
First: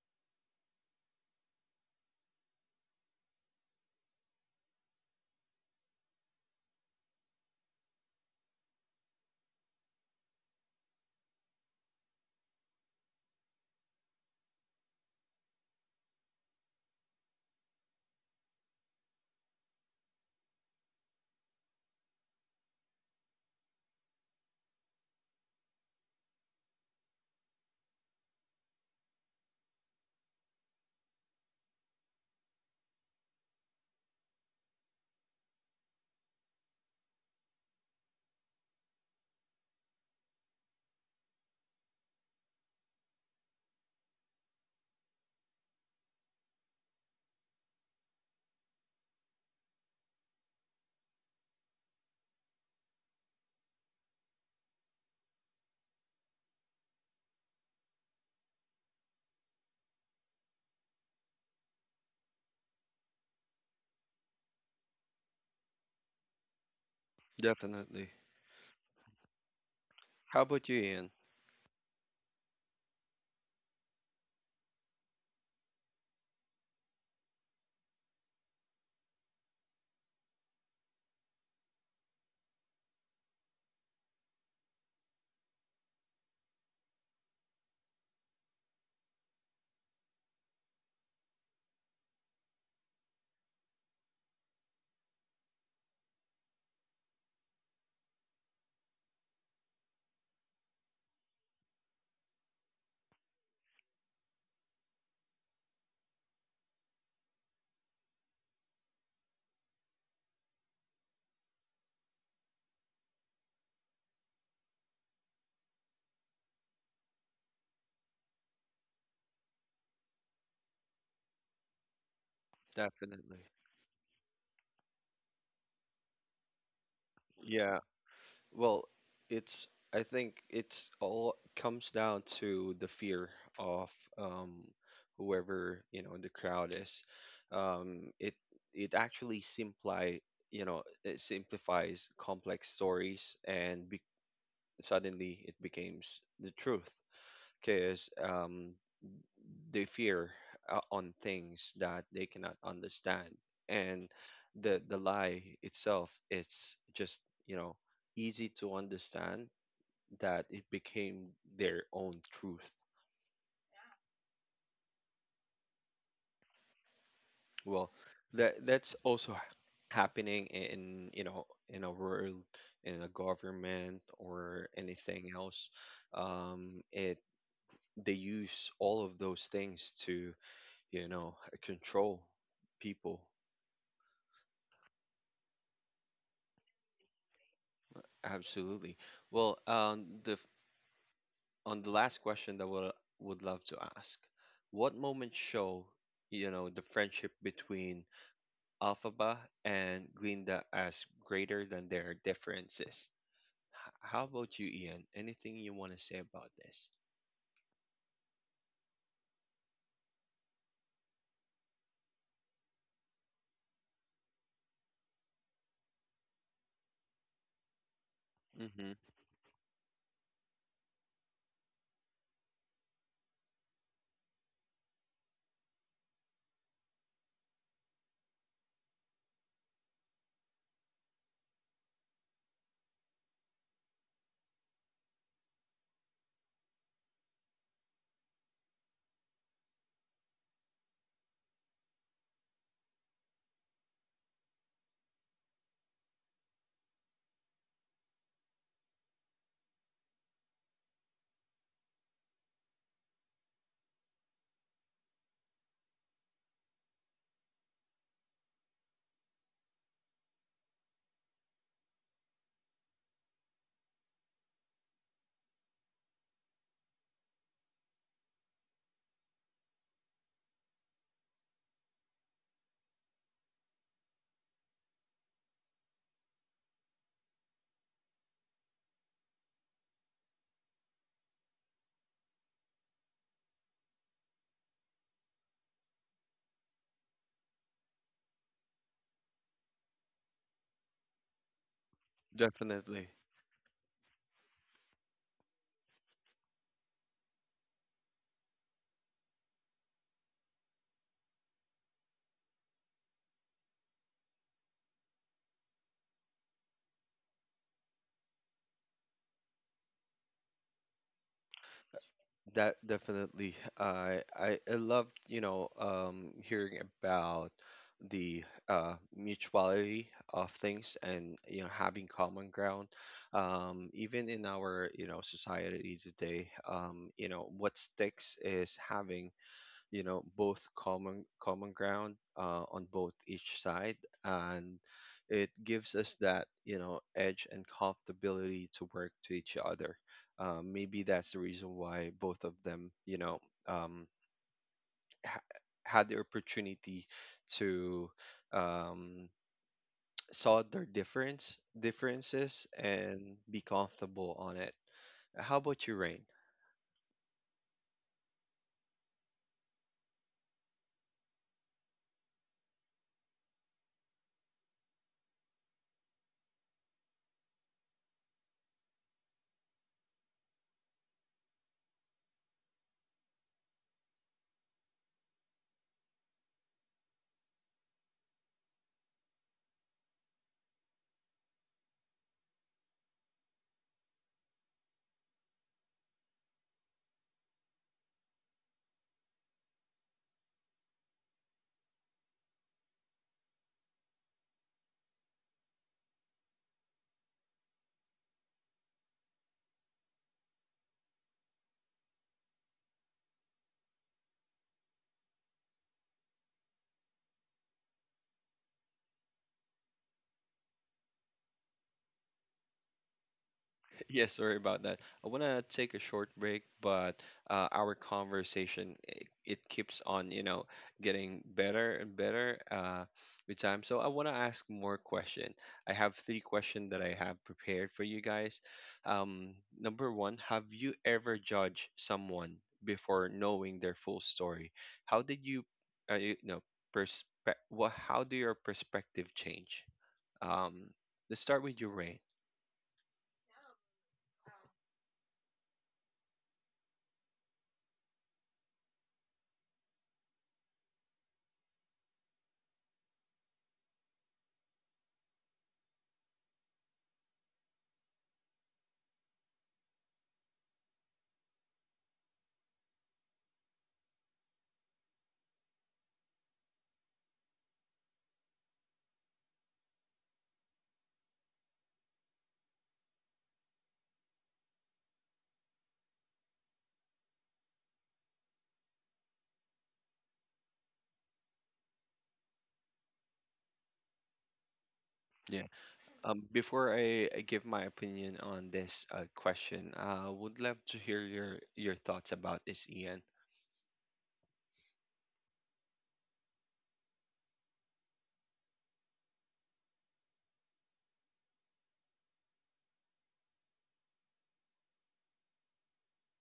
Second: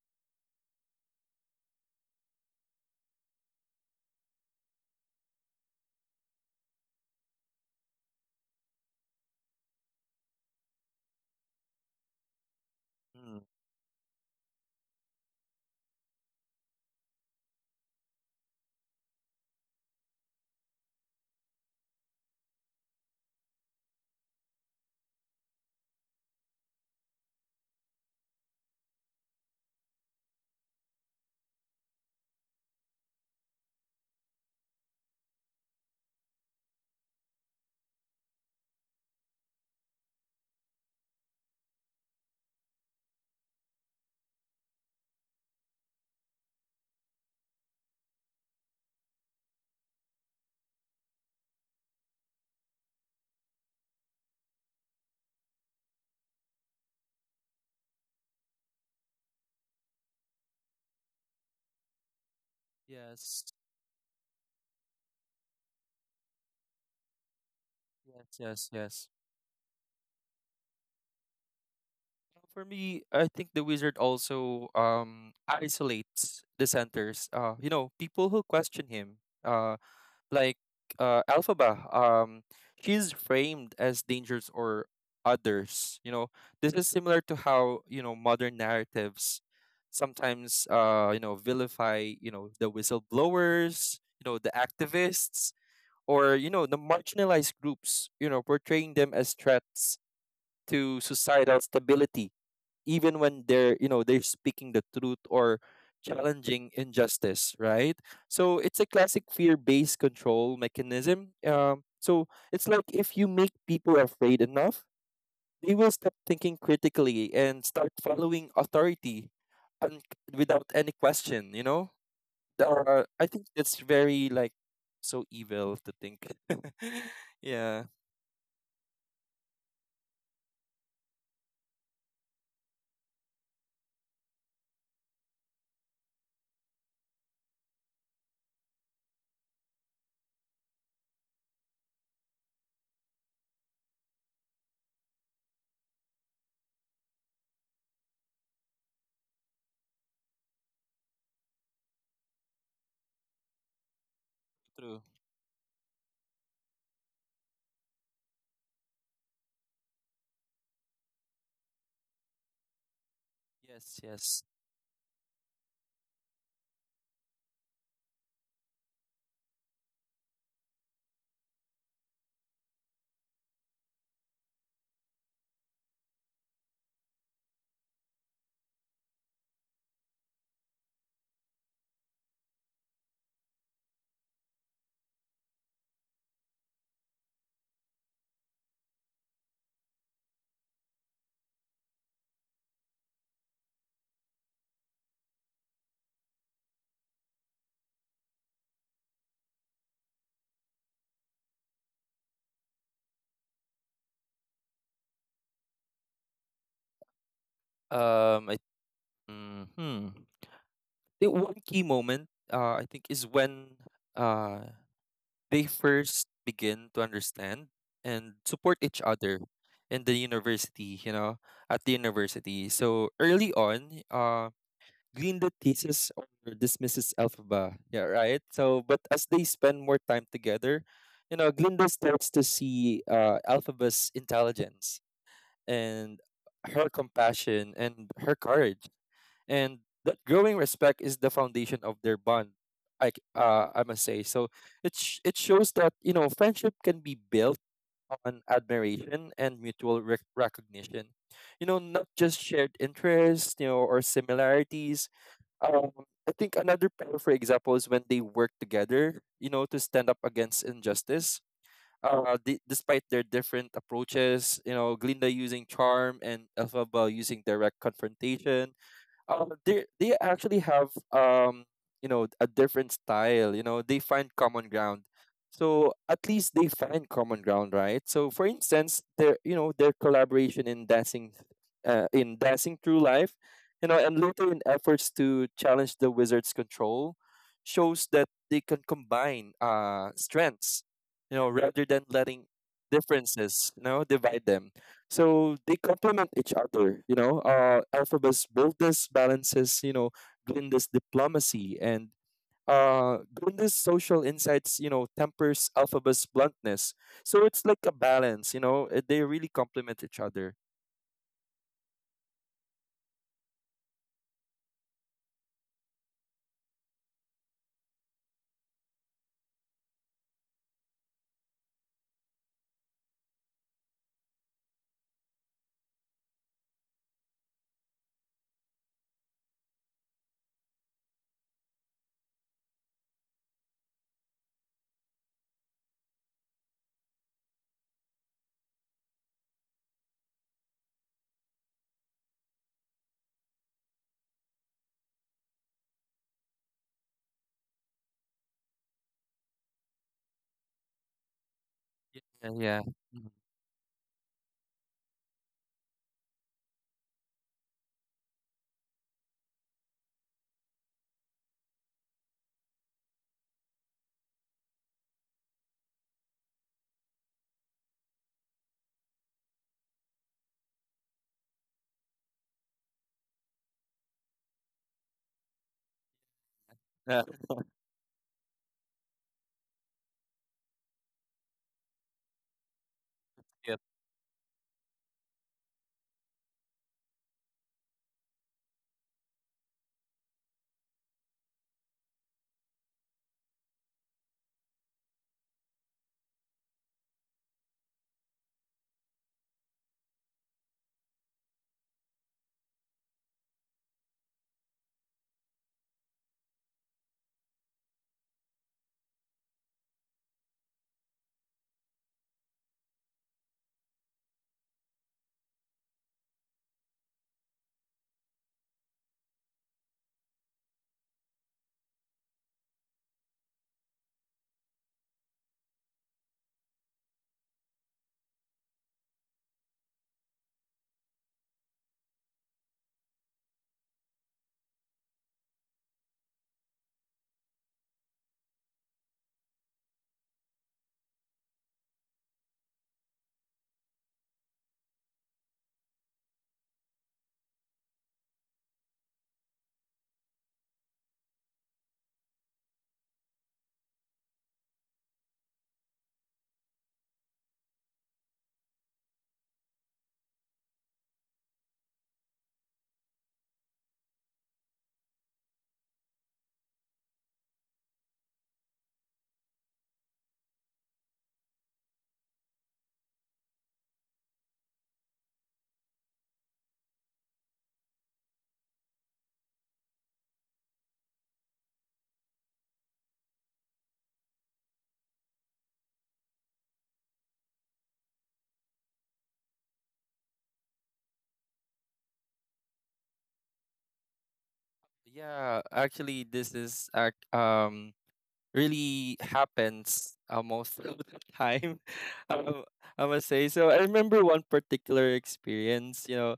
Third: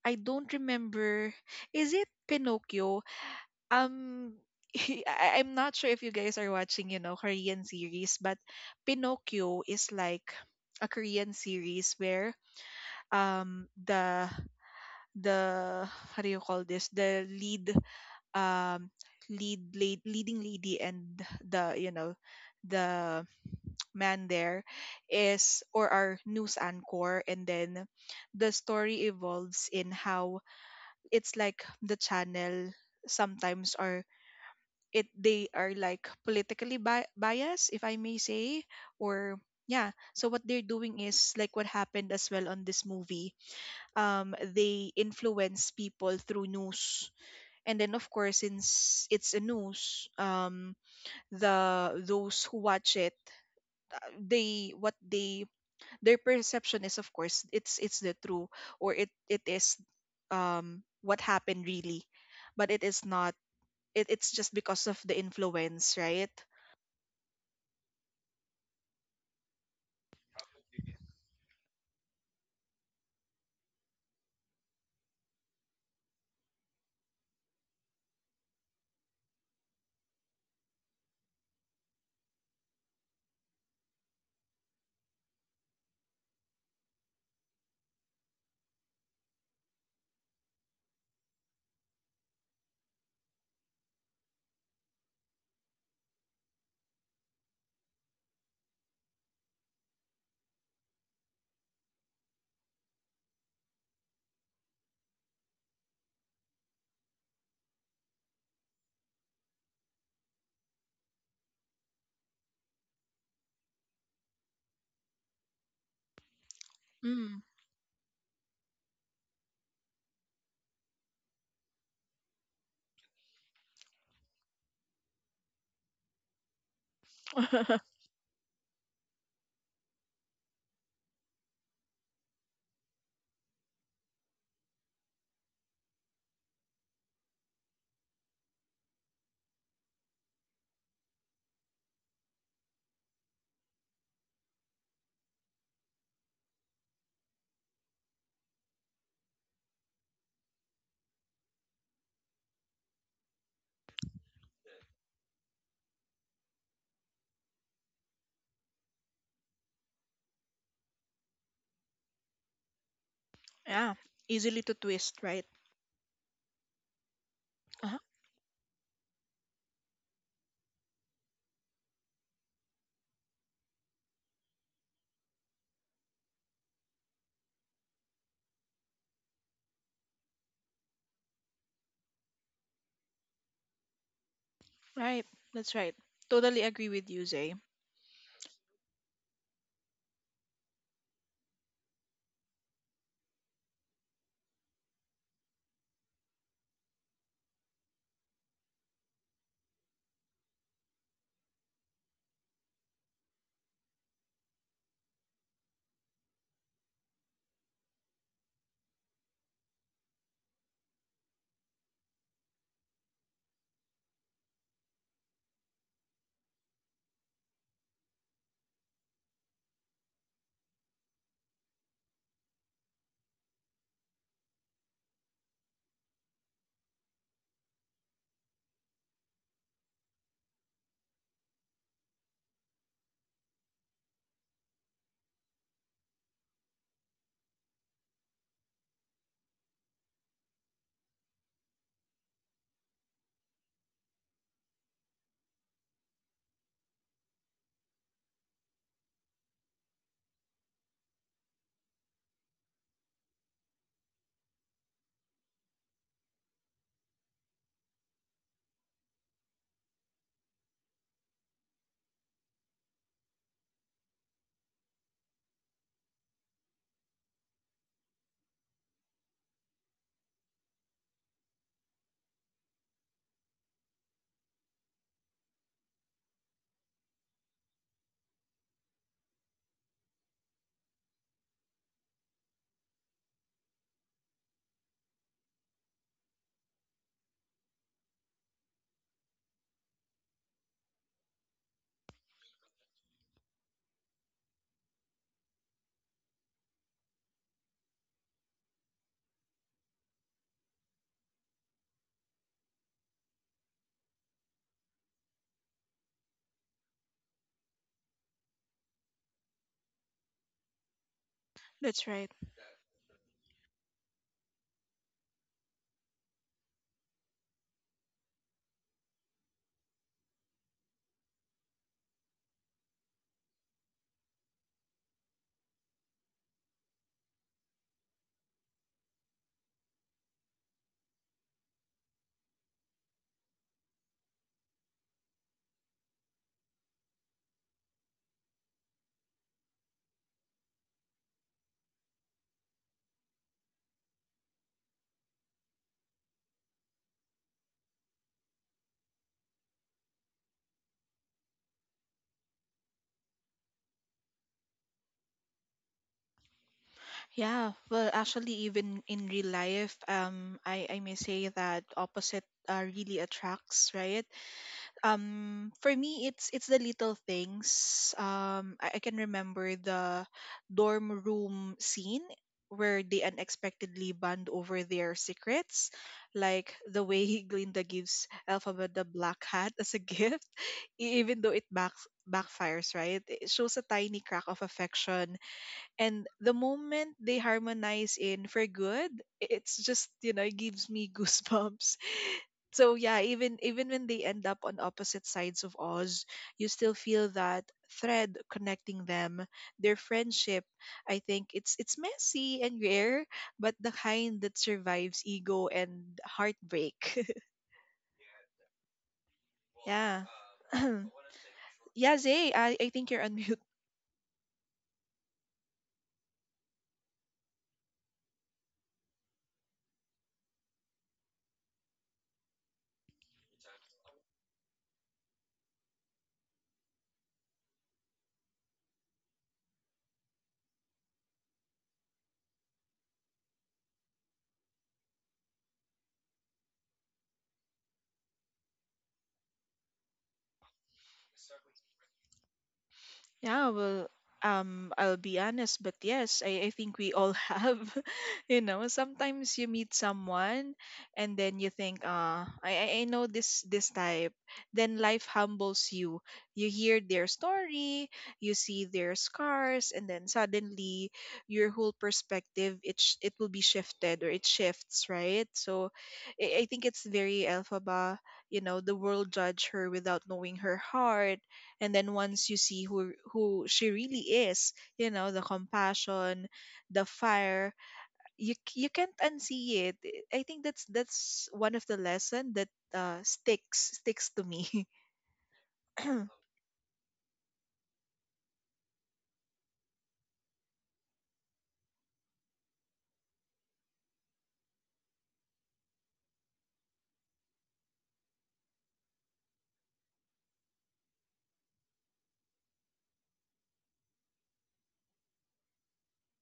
Speaker 3: I don't remember. Is it Pinocchio, um I, I- am not sure if you guys are watching, you know, Korean series, but Pinocchio is like a Korean series where
Speaker 2: mm,
Speaker 3: um the the, how do you call this? The lead, um, leading lady and the, you know, the man there is or are news anchor. And then the story evolves in how it's like the channel sometimes are, it they are like politically biased, if I may say. Or yeah, so what they're doing is like what happened as well on this movie. Um, they influence people through news. And then, of course, since it's a news, the, those who watch it, they what they their perception is, of course, it's the true, or it is what happened really, but it is not.
Speaker 2: yes.
Speaker 3: It's just because of the influence, right?
Speaker 1: Definitely.
Speaker 2: Yes, yes, yes.
Speaker 1: How about you, Ian?
Speaker 2: For me, I think the wizard also isolates dissenters. You know, people who question him. Like Alphaba, she's framed as dangerous or others, you know. This is similar to how, you know, modern narratives sometimes you know, vilify, you know, the whistleblowers, you know, the activists or, you know, the marginalized groups, you know, portraying them as threats to societal stability, even when they're, you know, they're speaking the truth or challenging injustice, right? So it's a classic fear-based control mechanism. So it's like if you make people afraid enough, they will stop thinking critically
Speaker 3: Mm.
Speaker 2: and start following authority un- without any question, you know. I
Speaker 1: Definitely.
Speaker 2: think it's very like so evil to think. Yeah,
Speaker 1: Well, it's, I think it's all comes down to the fear of um, whoever the crowd is. It it actually simplify, it simplifies complex stories, suddenly it becomes the truth because they fear on things that they cannot understand, and the
Speaker 2: true.
Speaker 1: lie itself, it's just you know easy to understand, that it became their own truth.
Speaker 3: Yeah,
Speaker 2: Yes, yes.
Speaker 3: easily to twist, right?
Speaker 1: Well,
Speaker 3: Uh-huh.
Speaker 1: that's also happening in in a world, in a government, or anything else. It they use all of those things to you know control people.
Speaker 3: Right, that's right. Totally agree with you, Zay.
Speaker 1: Absolutely. Well, on the last question that would love to ask, what moment show the friendship between Alphaba and Glinda as greater than their differences. How about you, Ian? Anything you want to say about this?
Speaker 2: I, mm, hmm The one key moment, I think, is when uh, they first begin to understand and support
Speaker 1: Mm-hmm.
Speaker 2: each other in the university, you know, at the university. So early on, Glinda teases or dismisses Elphaba, yeah, right? So, but as they spend more time together, you know, Glinda starts to see Elphaba's intelligence and her compassion and her courage, and that growing respect is the foundation of their bond, I must say. So it shows that you know friendship can be built on admiration and mutual recognition, you know, not just shared interests, you know, or similarities. um I think another pair for example is when they work together, you know, to stand up against injustice, despite their different approaches, you know, Glinda using charm and Elphaba using direct confrontation, they actually have, you know, a different style, you know. They find common ground, so at least they find common ground, right? So for instance, their, you know, their collaboration in dancing, in dancing through life, you know, and later in efforts to challenge the wizard's control, shows that they can combine strengths, you know, rather than letting
Speaker 1: Definitely.
Speaker 2: differences, you know, divide them. So they complement each other, you know. Alphaba's boldness balances, you know, Glinda's diplomacy, and Glinda's social insights, you know, tempers Alphaba's bluntness. So it's like a balance, you know. They really complement each other.
Speaker 3: That's right.
Speaker 1: That definitely. I love, you know, hearing about the mutuality of things and you know having common ground. Um, even in our, you know, society today, what sticks is having both common ground on both each side, and it gives us that, you know, edge and comfortability to work to each other. Maybe that's the reason why both of them, um, ha- had the opportunity to, um, saw their
Speaker 2: Yeah,
Speaker 1: differences
Speaker 2: yeah. Mhm.
Speaker 1: and be comfortable on it. How about you, Rain?
Speaker 3: Yeah, well, actually, even in real life, I may say that opposite, really attracts, right? Um, for me, it's the little things. Um, I can remember the dorm room scene where they unexpectedly bond over their secrets, like the way Glinda gives Elphaba the black hat as a gift. e- even though it backfires, right, it
Speaker 2: Yeah.
Speaker 3: shows a tiny crack of affection. And the moment they harmonize in for good, it's just, you know, it gives me goosebumps. So yeah, even even when they end up on opposite sides of Oz, you still feel that thread connecting them, their friendship. I think it's messy and rare, but the kind that survives ego and heartbreak. Yeah. Yeah, Zay, I think you're on mute.
Speaker 1: Yeah, sorry about that. I want to take a short break, but our conversation, it keeps on, you know, getting better and better with time. So I want to ask more question. I have three questions that I have prepared for you guys. Number one, have you ever judged someone before knowing their full story? How did you, you know, perspe- what? How do your perspective change? Um, let's start with your Rain.
Speaker 3: Yeah, well, I'll be honest, but yes, I think we all have. You know, sometimes you meet someone and then you think, I know this type. Then life humbles you. You hear their story, you see their scars, and then suddenly your whole perspective it sh- it will be shifted or it shifts, right? So, I think it's very Elphaba. You know, the world judge her without knowing her heart, and then once you see who she really is, you know, the compassion, the fire, you can't unsee it. I think that's one of the lesson that sticks to me.
Speaker 1: Before I give my opinion on this question, I would love to hear your thoughts about this, Ian.
Speaker 2: Yeah. Actually, this really happens, most of the time. Um, I must say. So I remember one particular experience, you know.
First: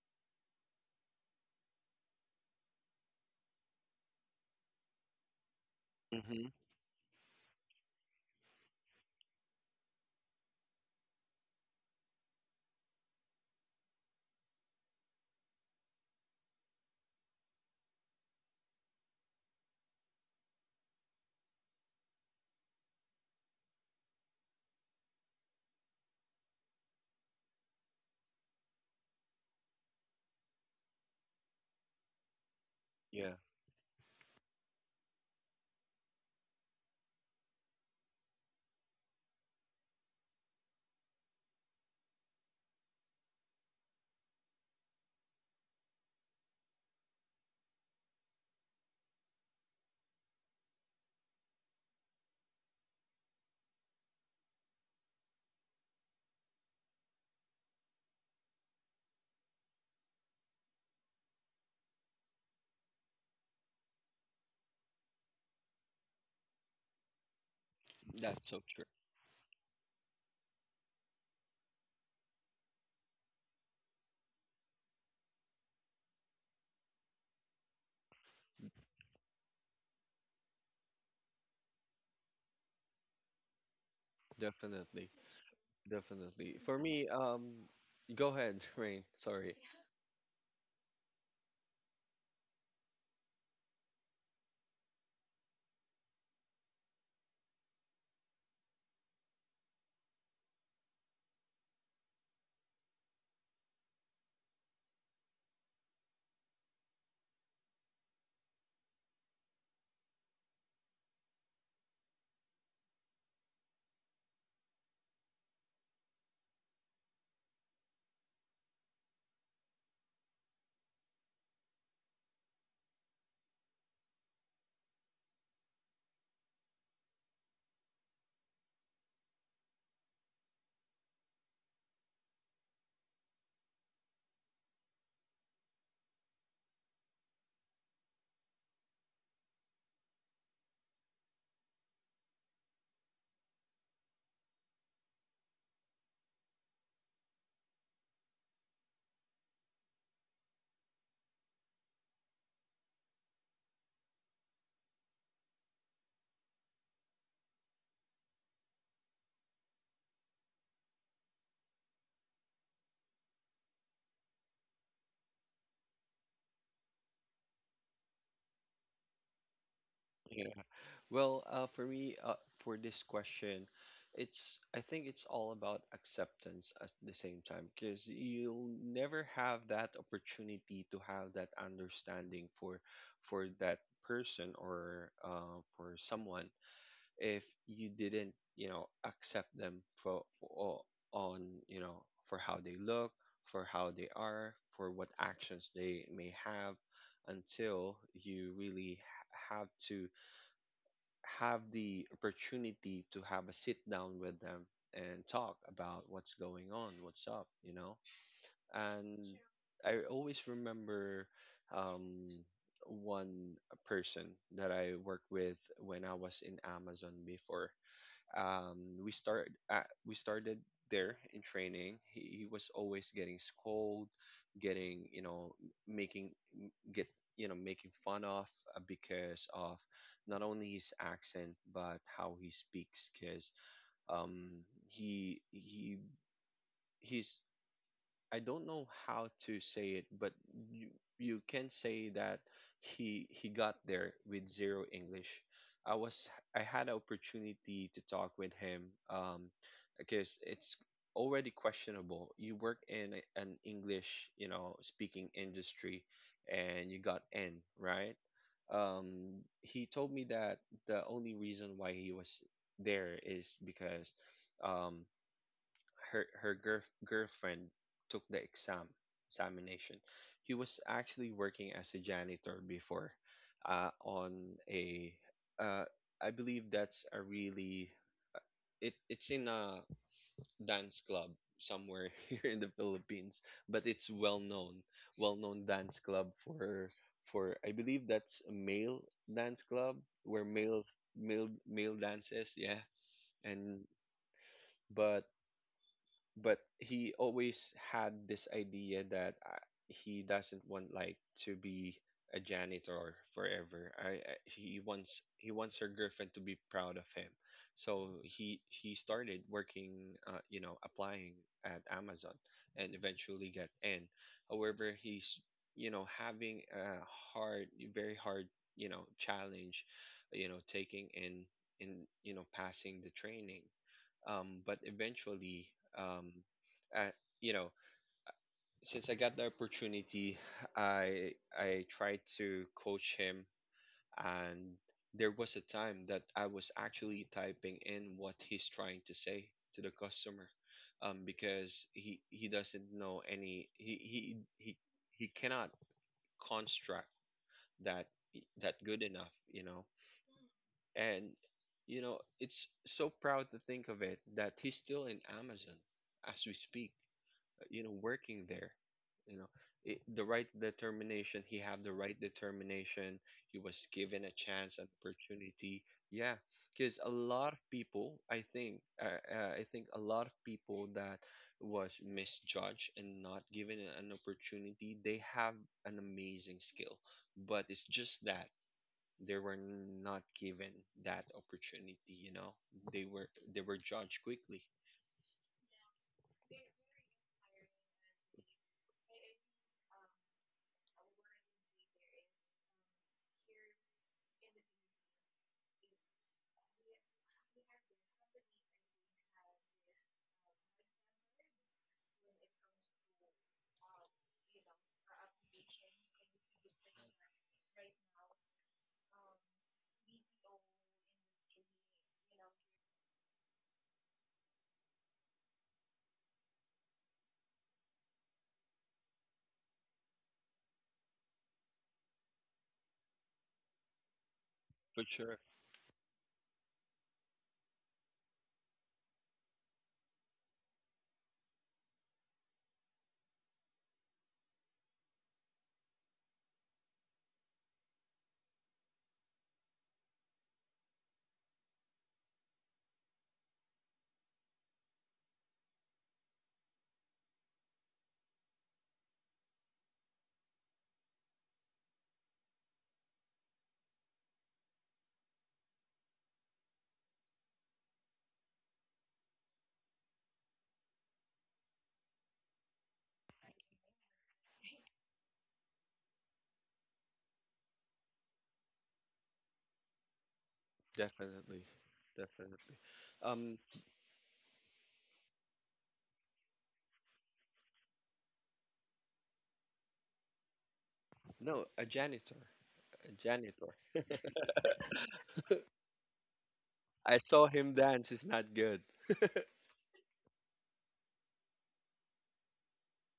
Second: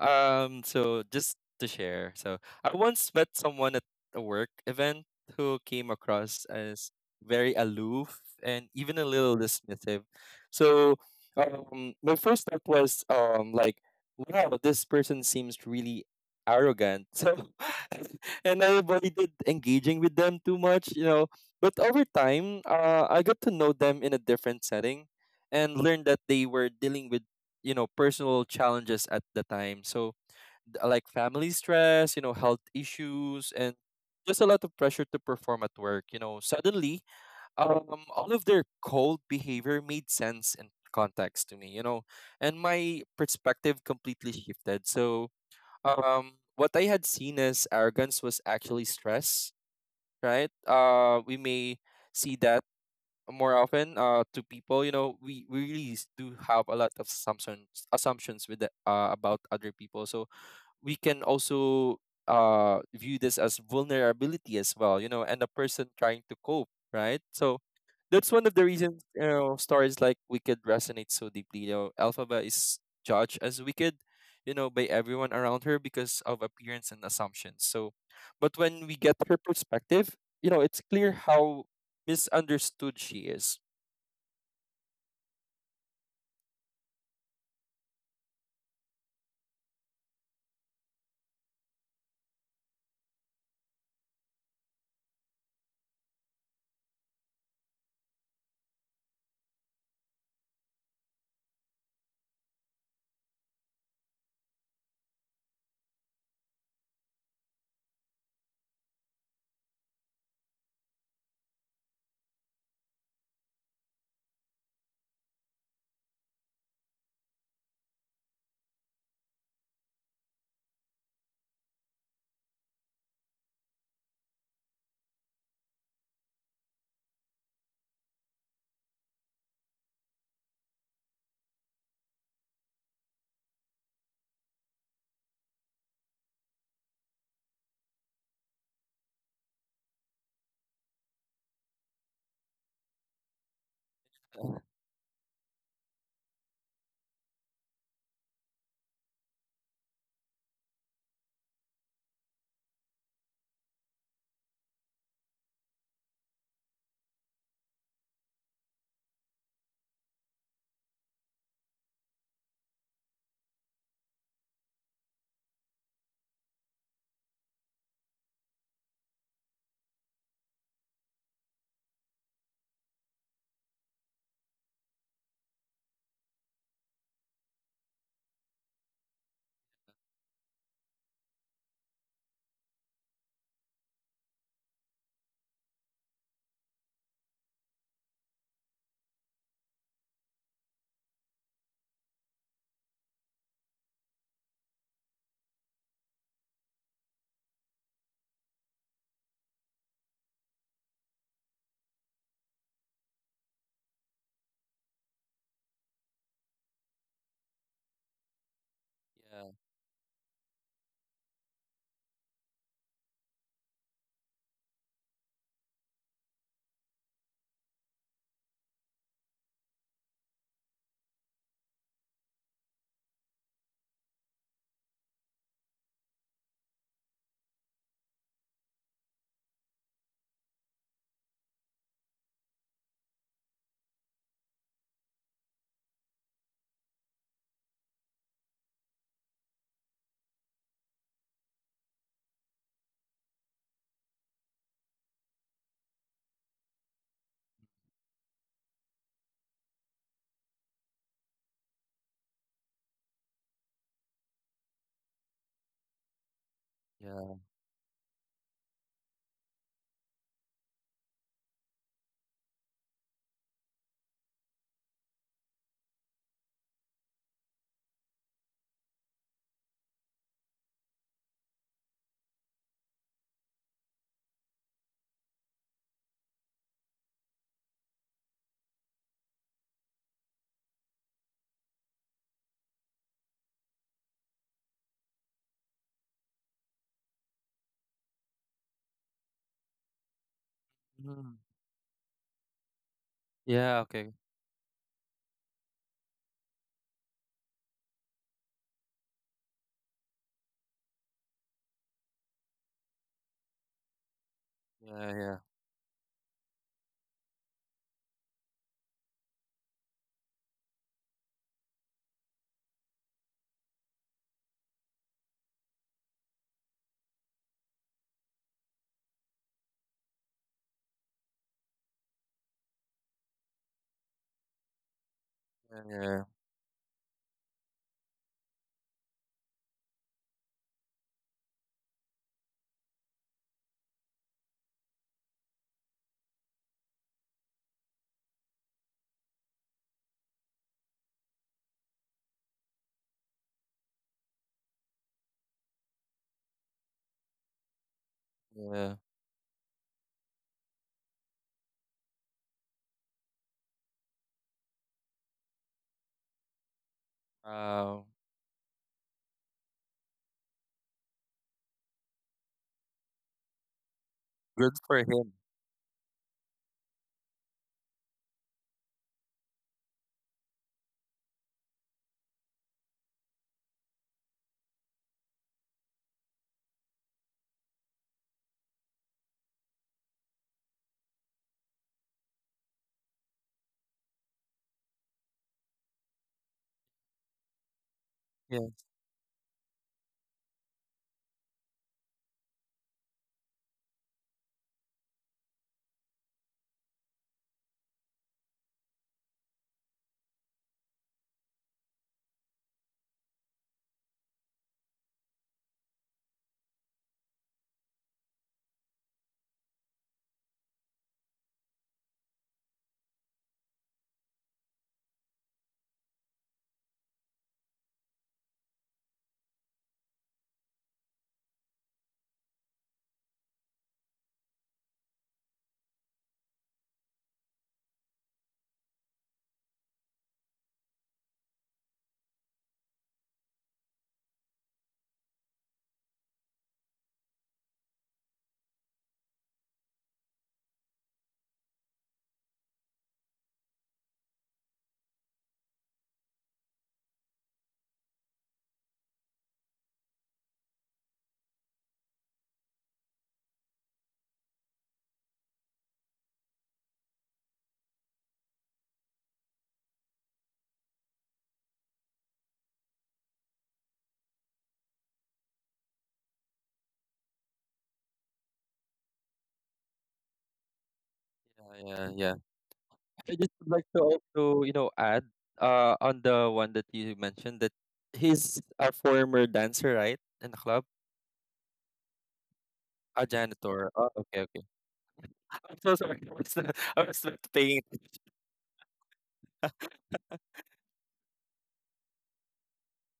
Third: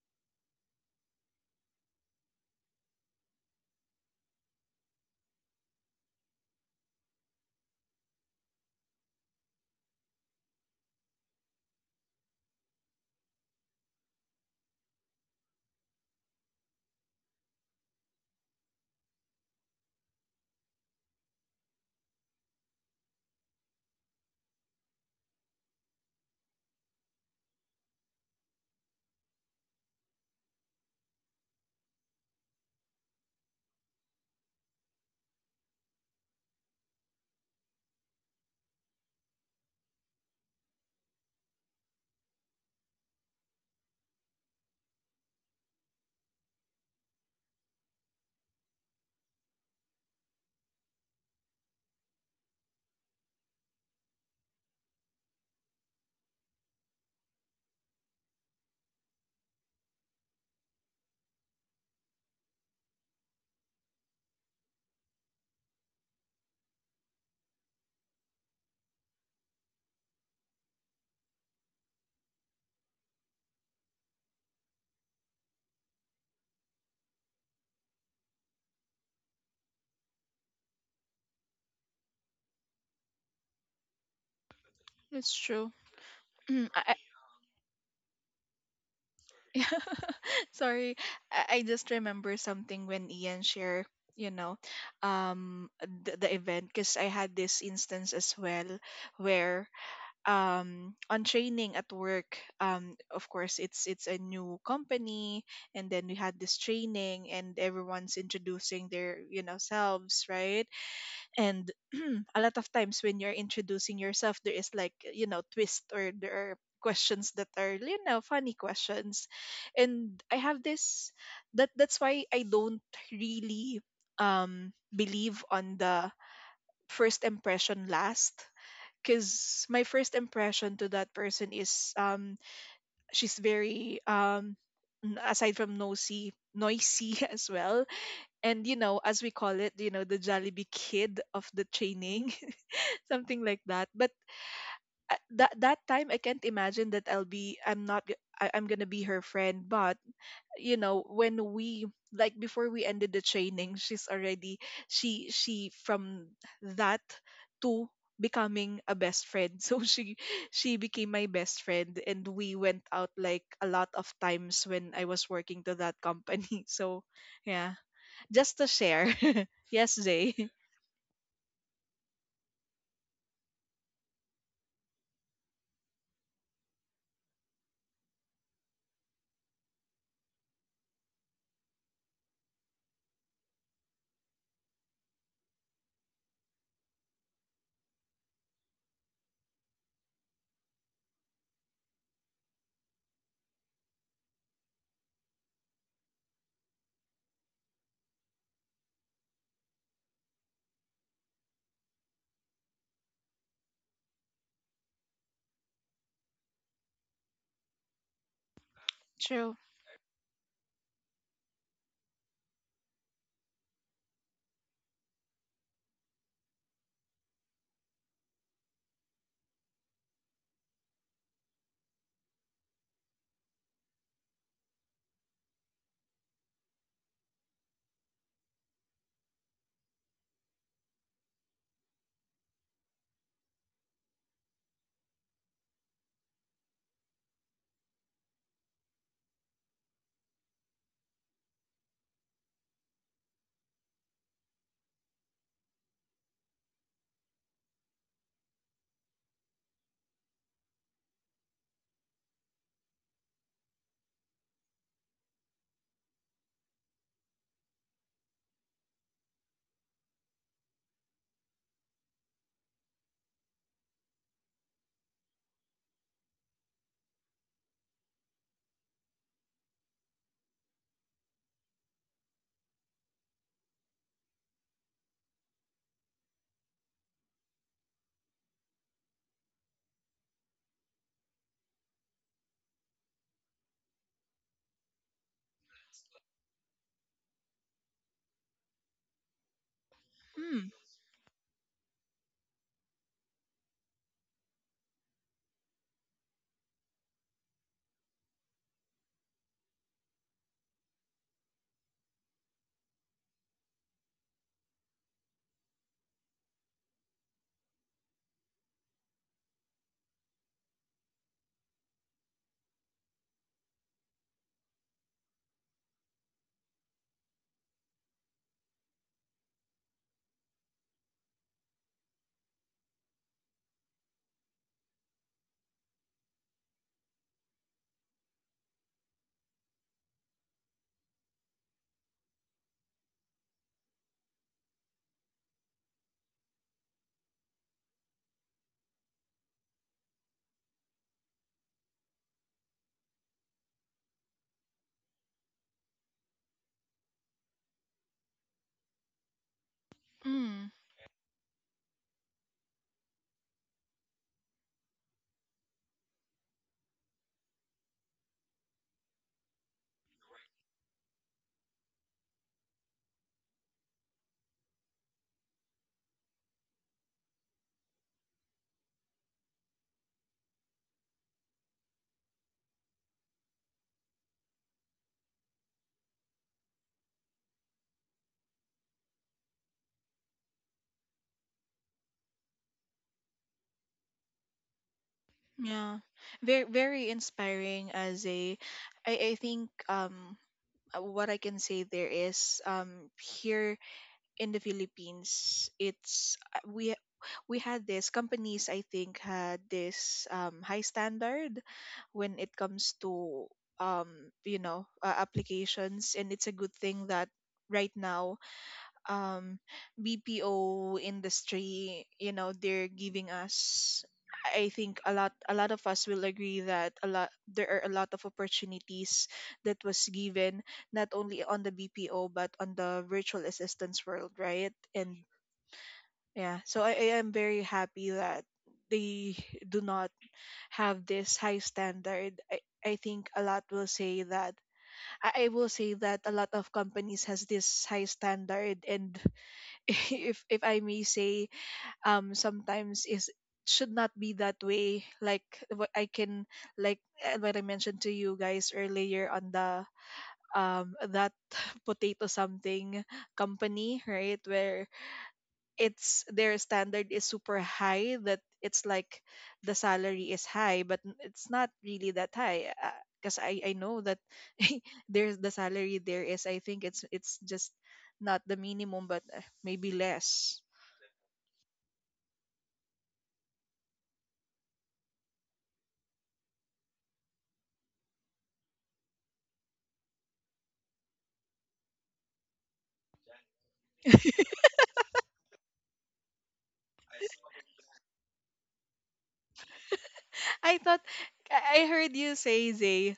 Speaker 2: So just to share. So I once met someone at a work event who came across
Speaker 1: Mm-hmm.
Speaker 2: as very aloof and even a little dismissive. So my first thought was like, wow, this person seems really arrogant. So and I avoided engaging with them too much, you know, but over time, I got to know them in a different setting and learned that they were dealing with, you know, personal challenges at the time. So, like family stress, you know, health
Speaker 1: Yeah,
Speaker 2: issues, and just a lot of pressure to perform at work. You know, suddenly, all of their cold behavior made sense and context to me, you know, and my perspective completely shifted. So, what I had seen as arrogance was actually stress, right? We may see that more often, uh, to people. You know, we really do have a lot of assumptions with the, uh, about other people. So we can also view this as vulnerability as well, you know, and a person trying to cope, right? So that's one
Speaker 1: that's
Speaker 2: of
Speaker 1: so
Speaker 2: the
Speaker 1: true.
Speaker 2: reasons, you know, stories like Wicked resonate so deeply. You know, Alphaba is judged as wicked, you know, by everyone around her because of appearance and assumptions. So but when we get her perspective, you know, it's clear how misunderstood she is.
Speaker 1: Definitely.
Speaker 3: It's true.
Speaker 1: Definitely.
Speaker 3: Mm,
Speaker 1: For
Speaker 3: I, I,
Speaker 1: me, go ahead, Rain. Sorry.
Speaker 3: sorry, I just remember something when Ian shared, you know, the event, because I had this instance as well where, on training at work. Of course, it's a new company, and then we had this training and everyone's introducing their, you know, selves, right? And a lot of times when you're introducing yourself, there is, like, you know, twist, or there are questions that are, you know, funny questions. And I have this, that's why I don't really, believe on the first impression last, because my first impression to that person is, she's very, aside from nosy, noisy as well. And, you know, as we call it, you know, the Jollibee kid of the training, something like that. But that time, I can't imagine that I'll be I'm not g- I, I'm gonna be her friend. But, you know, when we, like, before we ended the training, she's already, she from that to becoming a best friend. So she became my best friend, and we went out, like, a lot of times when I was working to that company. So yeah, just to share. Yes, Jay.
Speaker 1: Yeah. Well, for me, for this question, it's I think it's all about acceptance at the same time because you'll never have that opportunity to have that understanding for that person or for someone if you didn't, you know, accept them for on, you know, for how they look, for how they are, for what actions they may have, until you really have to have the opportunity to have a sit down with them and talk about what's going on, what's up, you know. And
Speaker 2: Yeah.
Speaker 3: True.
Speaker 1: I always remember um, one person that I worked with when I was in Amazon before. We started there in training. He was always getting scolded, getting, you know, making get making fun of, because of not only his accent but how he speaks. Because um, he he he's, I don't know how to say it, but you can say that he got there with zero English. I was I had an opportunity to talk with him, because it's already questionable. You work in an English, you know, speaking industry and you got
Speaker 2: Yeah.
Speaker 1: N, right? He told me that the only reason why he was there is because um her her girl girlfriend took the examination. He was actually working as a janitor before, on a uh, I believe that's a really, it's in a dance club somewhere here in the Philippines, but it's well known dance club for, I believe that's a male dance club where
Speaker 3: mm,
Speaker 2: Mhm.
Speaker 1: male dances. Yeah.
Speaker 2: Yeah,
Speaker 1: And
Speaker 2: okay.
Speaker 1: but but he always had this idea that he doesn't want like to be a janitor forever. I He
Speaker 2: Yeah,
Speaker 1: wants,
Speaker 2: yeah,
Speaker 1: her girlfriend to be proud of him. So he started working, you know, applying at Amazon, and eventually got in. However, he's, you know, having a hard, very hard, you know, challenge, you know, taking in, you know, passing the training, but eventually,
Speaker 2: yeah. Yeah,
Speaker 1: um, I, you know, since I got the opportunity, I I tried to coach him, and there was a time that I was actually typing in what he's trying to say to the customer, because he doesn't know any he cannot construct that that
Speaker 2: yeah.
Speaker 1: good enough, you know,
Speaker 3: mm.
Speaker 1: and you know it's so proud to think of it that he's still in Amazon as we speak, you know,
Speaker 2: Uh,
Speaker 1: working there, you know, the right determination, he had the right determination. He was given a
Speaker 2: good
Speaker 1: chance, an
Speaker 2: for him.
Speaker 1: opportunity. Yeah, because a lot of people, I think a lot of people that was misjudged and not given an opportunity, they have an amazing skill, but it's just that they were not given that opportunity, you know. They were, they were judged quickly.
Speaker 3: Yeah, very inspiring. As a,
Speaker 2: Yeah,
Speaker 3: I think, what I can say there is, here in the Philippines, it's we had this companies, I think, had this high standard when it comes to, um, you know, applications. And it's a good thing that right now, um BPO industry, you know, they're giving us, I think, a lot of us will agree that a lot there are a lot of opportunities that was given, not only on the BPO, but on the virtual assistance world, right?
Speaker 1: For
Speaker 3: And
Speaker 1: sure.
Speaker 3: yeah, so I am very happy that they do not have this high standard. I think a lot will say that, I will say that a lot of companies has this high standard. And if I may say, sometimes is should not be that way. Like, what I can what I mentioned to you guys earlier on the, that potato something company, right? Where it's, their standard is super high that it's like the salary is high, but it's not really that high. Because I know that there's the salary there is, I think, it's just not the minimum, but maybe less.
Speaker 1: Definitely,
Speaker 2: yeah, yeah, yeah.
Speaker 1: definitely.
Speaker 2: I just
Speaker 1: Um,
Speaker 2: would like to also, you know, add on the one that you mentioned that he's a former dancer, right? In the club,
Speaker 1: no, a janitor, a
Speaker 2: a
Speaker 1: janitor.
Speaker 2: janitor. Oh, okay, okay. I'm so sorry. I
Speaker 1: I
Speaker 2: was not
Speaker 1: saw him
Speaker 2: paying.
Speaker 1: dance. It's not good
Speaker 3: I thought I heard you say Zay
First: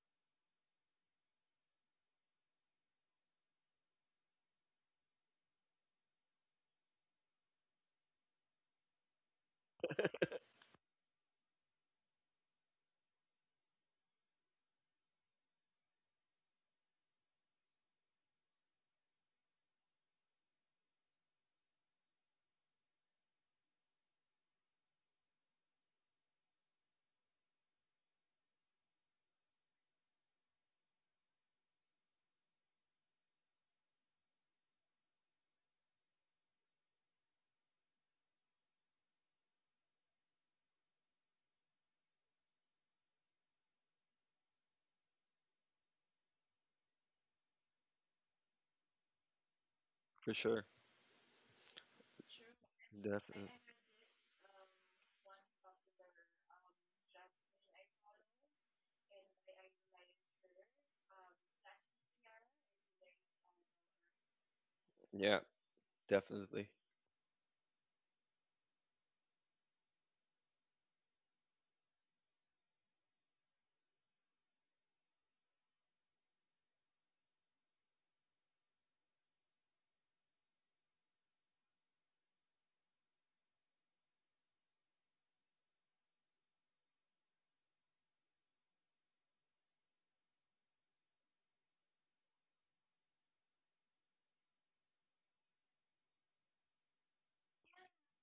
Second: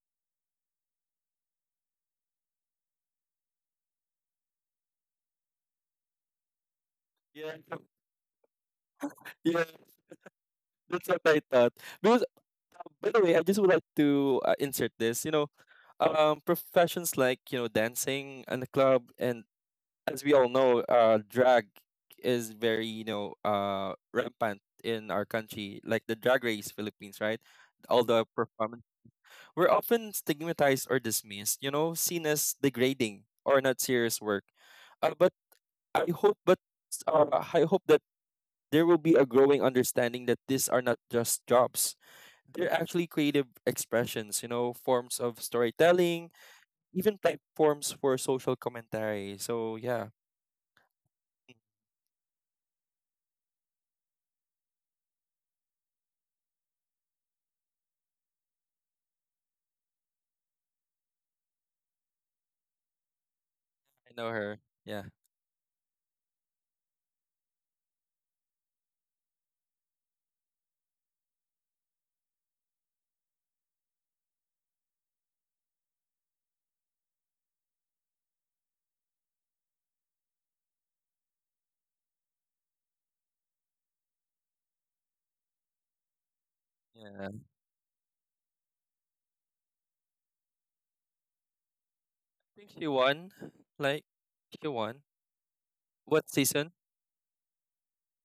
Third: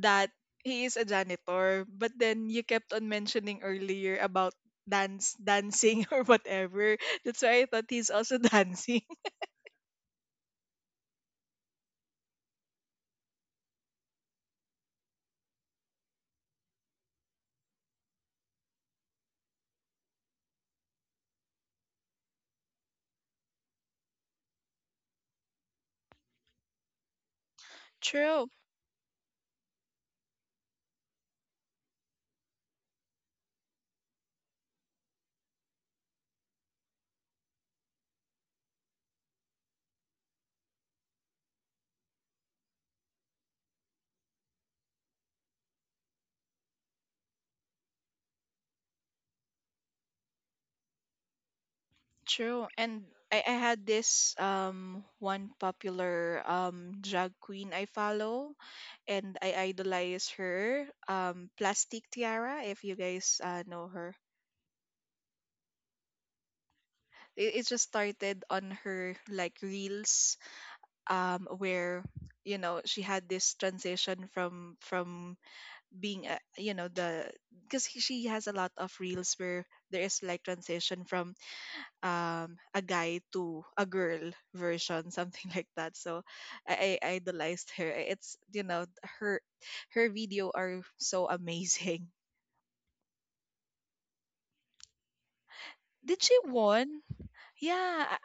Speaker 3: that he is a janitor, but then you kept on mentioning earlier about dance dancing, or whatever. That's
Speaker 2: Yeah,
Speaker 3: why I thought he's also dancing.
Speaker 2: yeah. That's what I thought. Because, by the way, I just would like to insert this. You know, professions like, you know, dancing in the club, and as we all know, drag is very, you know, rampant in our country, like the Drag Race Philippines, right? All the
Speaker 3: True,
Speaker 2: performance we're often stigmatized or dismissed, you know, seen as degrading or not serious work. Uh, but but I hope that there will be a growing understanding that these are not just jobs. They're actually creative expressions, you know, forms of storytelling, even platforms for social commentary. So yeah,
Speaker 1: for sure.
Speaker 2: I
Speaker 3: true. And I,
Speaker 1: Definitely.
Speaker 3: I had this, um, one popular, um, drag queen I follow, and I idolize her. Um, Plastic Tiara, if you guys know her.
Speaker 2: know her. Yeah.
Speaker 1: Yeah, definitely.
Speaker 3: It just started on her, like, reels, where, you know, she had this transition from, being a, you know, the, because she has a lot of reels where there is, like, transition from, a guy to a girl version, something like that. So I
Speaker 2: Yeah. I
Speaker 3: idolized her. It's, you know, her, her video are so amazing.
Speaker 2: think she won. Like, she won.
Speaker 3: Did
Speaker 2: What
Speaker 3: she
Speaker 2: season?
Speaker 3: won? Yeah.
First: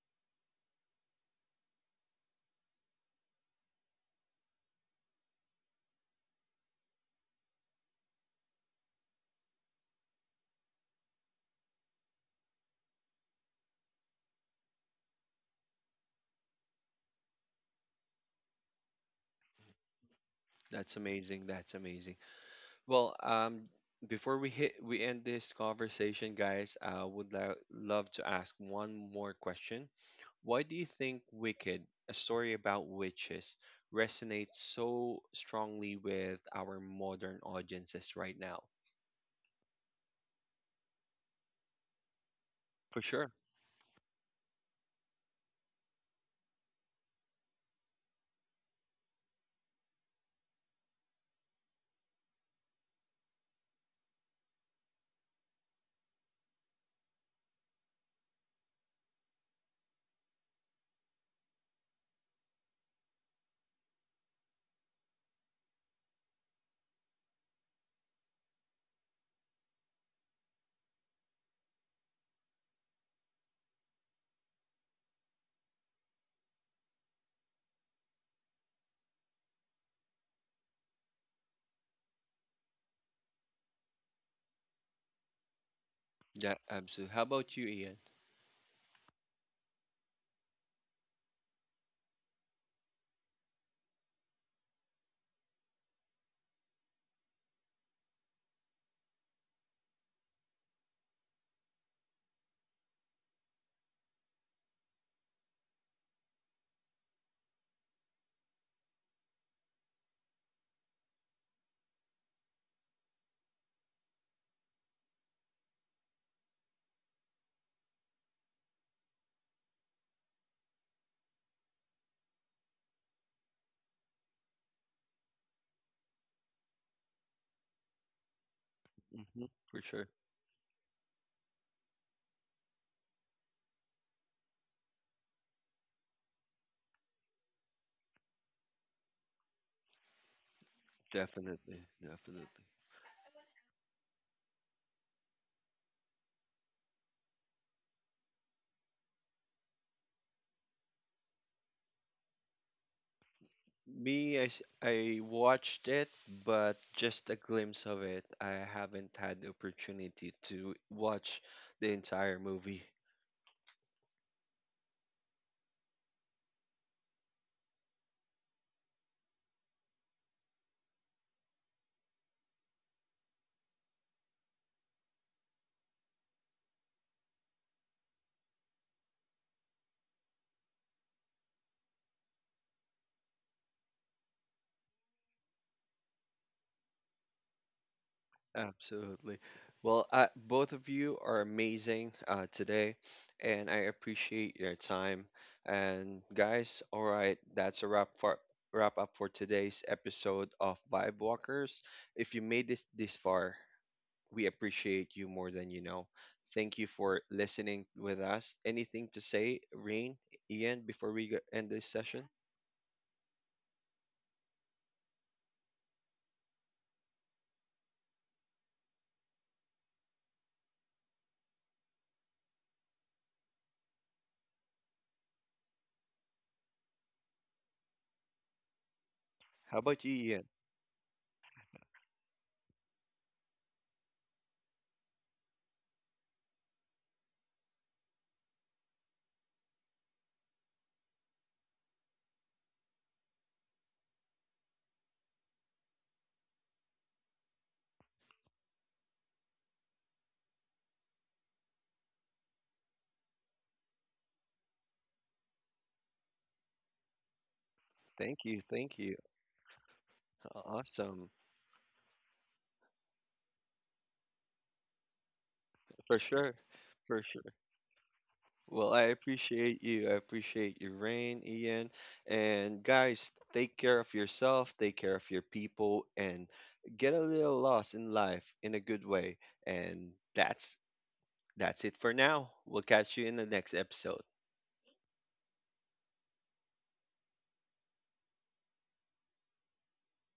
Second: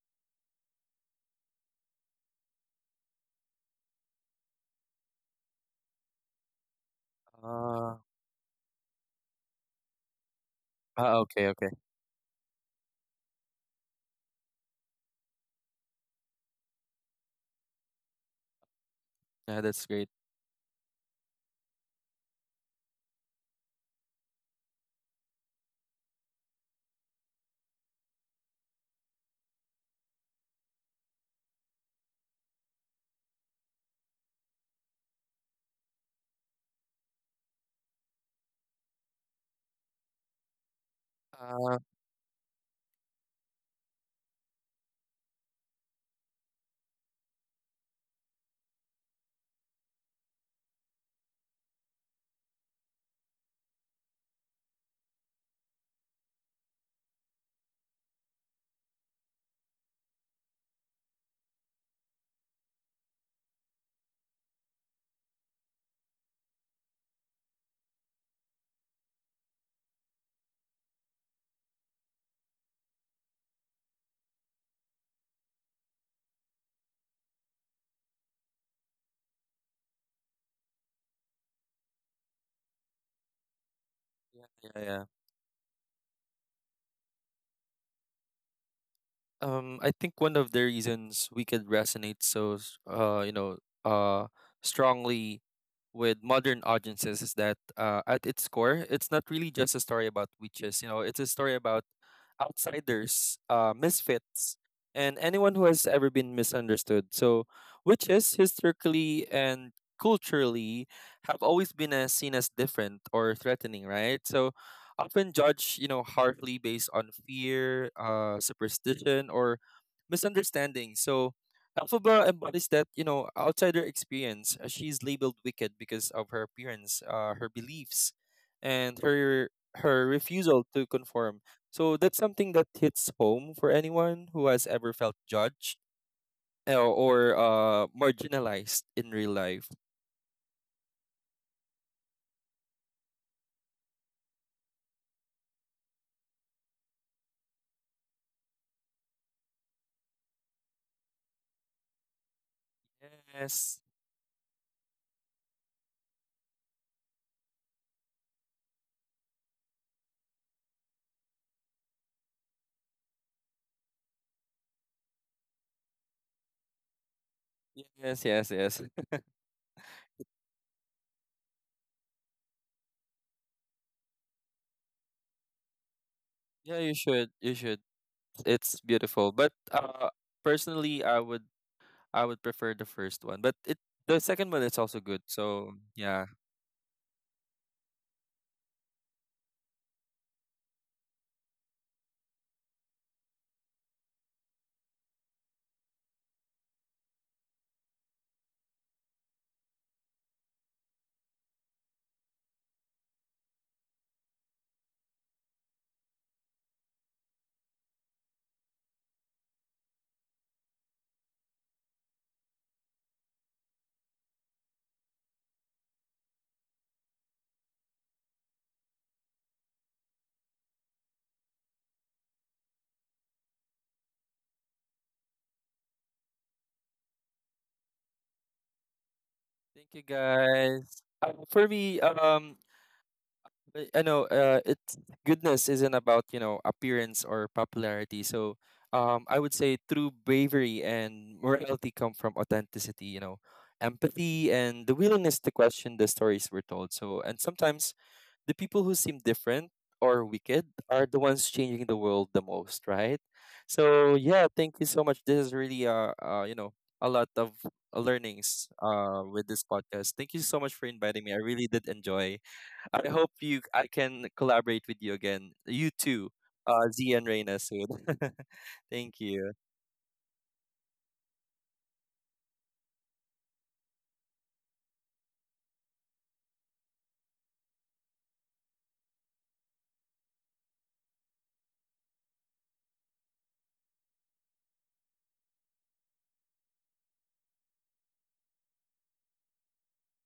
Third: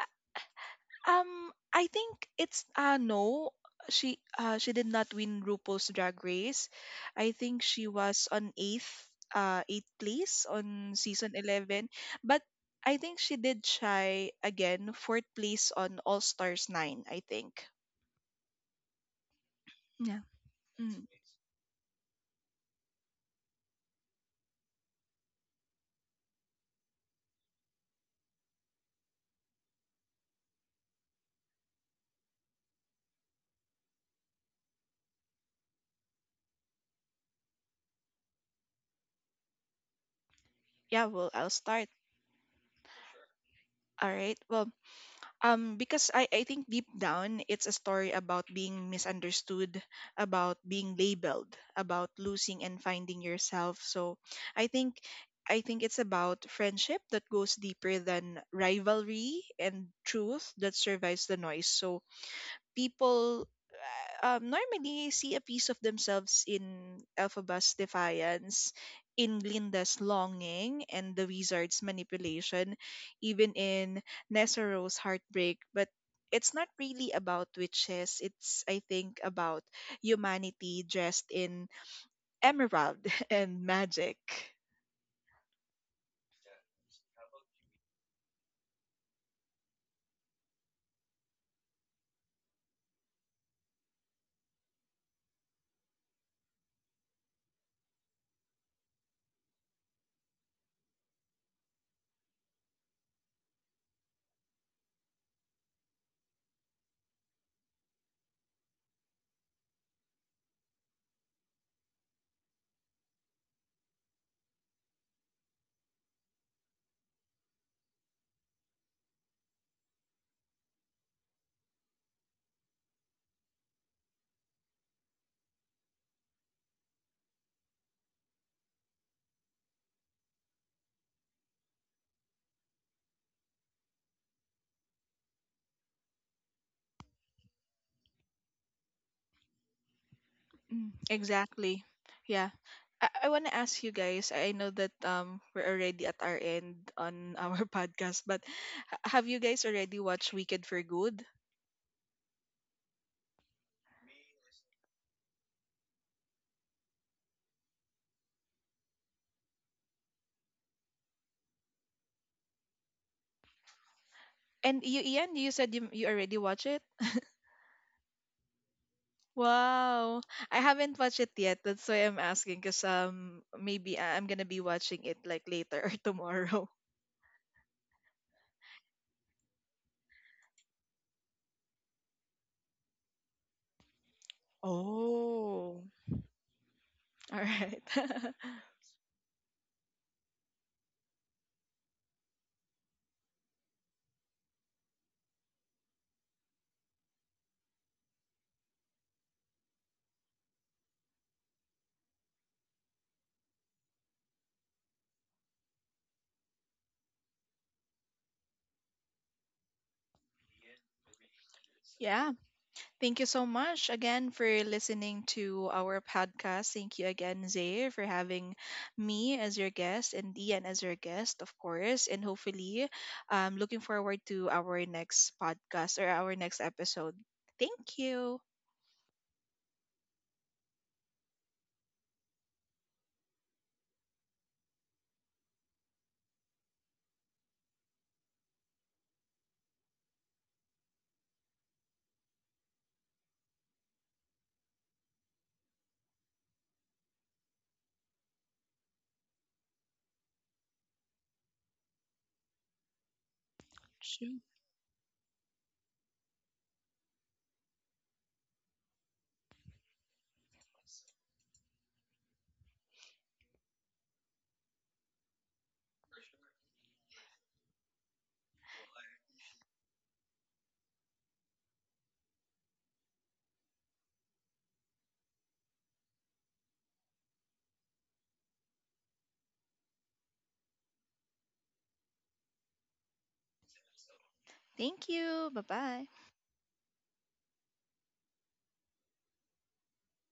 Speaker 3: I think it's uh, no. She uh, she did not win RuPaul's Drag Race. I think she
Speaker 2: Uh,
Speaker 3: was on eighth, eighth place on
Speaker 2: ah,
Speaker 3: season
Speaker 2: okay, okay.
Speaker 3: 11. But I think she did try again, fourth place on All Stars nine, I think.
Speaker 2: Yeah, that's great.
Speaker 3: Yeah.
Speaker 1: That's
Speaker 3: Mm.
Speaker 1: amazing. That's amazing. Well, before we hit we end this conversation, guys, I would love to ask one more question. Why do you think Wicked, a story about witches, resonates so strongly with our modern audiences right now?
Speaker 3: Yeah. Well, I'll
Speaker 2: Uh,
Speaker 3: start.
Speaker 1: For sure.
Speaker 3: All right. Well, um, because I think, deep down, it's a story about being misunderstood, about being labeled, about losing and finding yourself. So I think, it's about friendship that goes deeper than rivalry, and truth that survives the noise. So people, normally see a piece of themselves in Elphaba's defiance, in Glinda's longing, and the wizard's manipulation, even in Nesoro's heartbreak. But it's not really about witches. It's, I think, about humanity dressed in emerald and magic.
Speaker 2: yeah, yeah, yeah.
Speaker 1: Yeah, absolutely. How about you, Ian?
Speaker 2: I think one of the reasons we could resonate so, you know, uh, strongly with modern audiences is that, at its core, it's not really just a story about witches. You know, it's a story about outsiders, misfits, and anyone who has ever been misunderstood. So, witches historically and culturally have always been, seen as different or threatening, right? So, often judged, you know, harshly based on fear, superstition, or misunderstanding. So, Elphaba embodies that, you know, outsider experience. She's labeled wicked because of her appearance, her beliefs, and
Speaker 1: Hmm.
Speaker 2: her
Speaker 1: For sure.
Speaker 2: her refusal to conform. So that's something that hits home for anyone who has ever felt judged, or marginalized in real life.
Speaker 3: Mm. Exactly.
Speaker 1: Definitely. Definitely.
Speaker 3: Yeah. I want to ask you guys. I know that um, we're already at our end on our podcast. But have you guys already watched Wicked for Good?
Speaker 2: Yes,
Speaker 1: Me, I watched it, but just a glimpse of it. I haven't had the opportunity to watch the entire movie.
Speaker 3: And you, Ian, you said you already watch it.
Speaker 2: yes, yes, yes.
Speaker 3: Wow, I haven't watched it yet. That's why I'm asking, cause um, maybe I'm gonna be watching it, like, later or tomorrow.
Speaker 2: Yeah, you should. You should. It's beautiful. But personally, I would prefer the first one. But it the second one is also good. So
Speaker 3: Oh.
Speaker 2: yeah.
Speaker 3: All right.
Speaker 1: Absolutely. Well, both of you are amazing today, and I appreciate your time. And guys, all right, that's a wrap for wrap up for today's episode of Vibe Walkers. If you made this far, we appreciate you more than you know. Thank you for listening with us. Anything to say, Rain, Ian, before we end this session?
Speaker 3: Yeah. Thank you so much again for listening to our podcast. Thank you again, Zay, for having me as your guest, and Dian as your guest, of course. And hopefully, looking forward to our next podcast or our next episode. Thank you.
Speaker 1: How
Speaker 2: Thank you
Speaker 1: about you, Ian?
Speaker 2: guys. For me, but I know, it's goodness isn't about, you know, appearance or popularity. So I would say true bravery and morality come from authenticity. You know, empathy and the willingness to question the stories we're told. So and sometimes the people who seem different or wicked are the ones changing the world the most, right? So
Speaker 3: Sure.
Speaker 2: yeah, thank you so much. This is really you know, a lot of
Speaker 1: Thank you,
Speaker 2: learnings
Speaker 1: thank you.
Speaker 2: with this podcast. Thank you so much for inviting
Speaker 1: Awesome,
Speaker 2: me. I really did enjoy. I can collaborate with you again. You
Speaker 1: for
Speaker 2: too,
Speaker 1: sure,
Speaker 2: Z
Speaker 1: for
Speaker 2: and
Speaker 1: sure.
Speaker 2: Reina soon.
Speaker 1: Well, I
Speaker 2: Thank you.
Speaker 1: appreciate you. I appreciate you, Rain, Ian. And guys, take care of yourself, take care of your people, and get a little lost in life in a good way. And that's it for now. We'll catch you in the next episode.
Speaker 3: Thank you. Bye bye.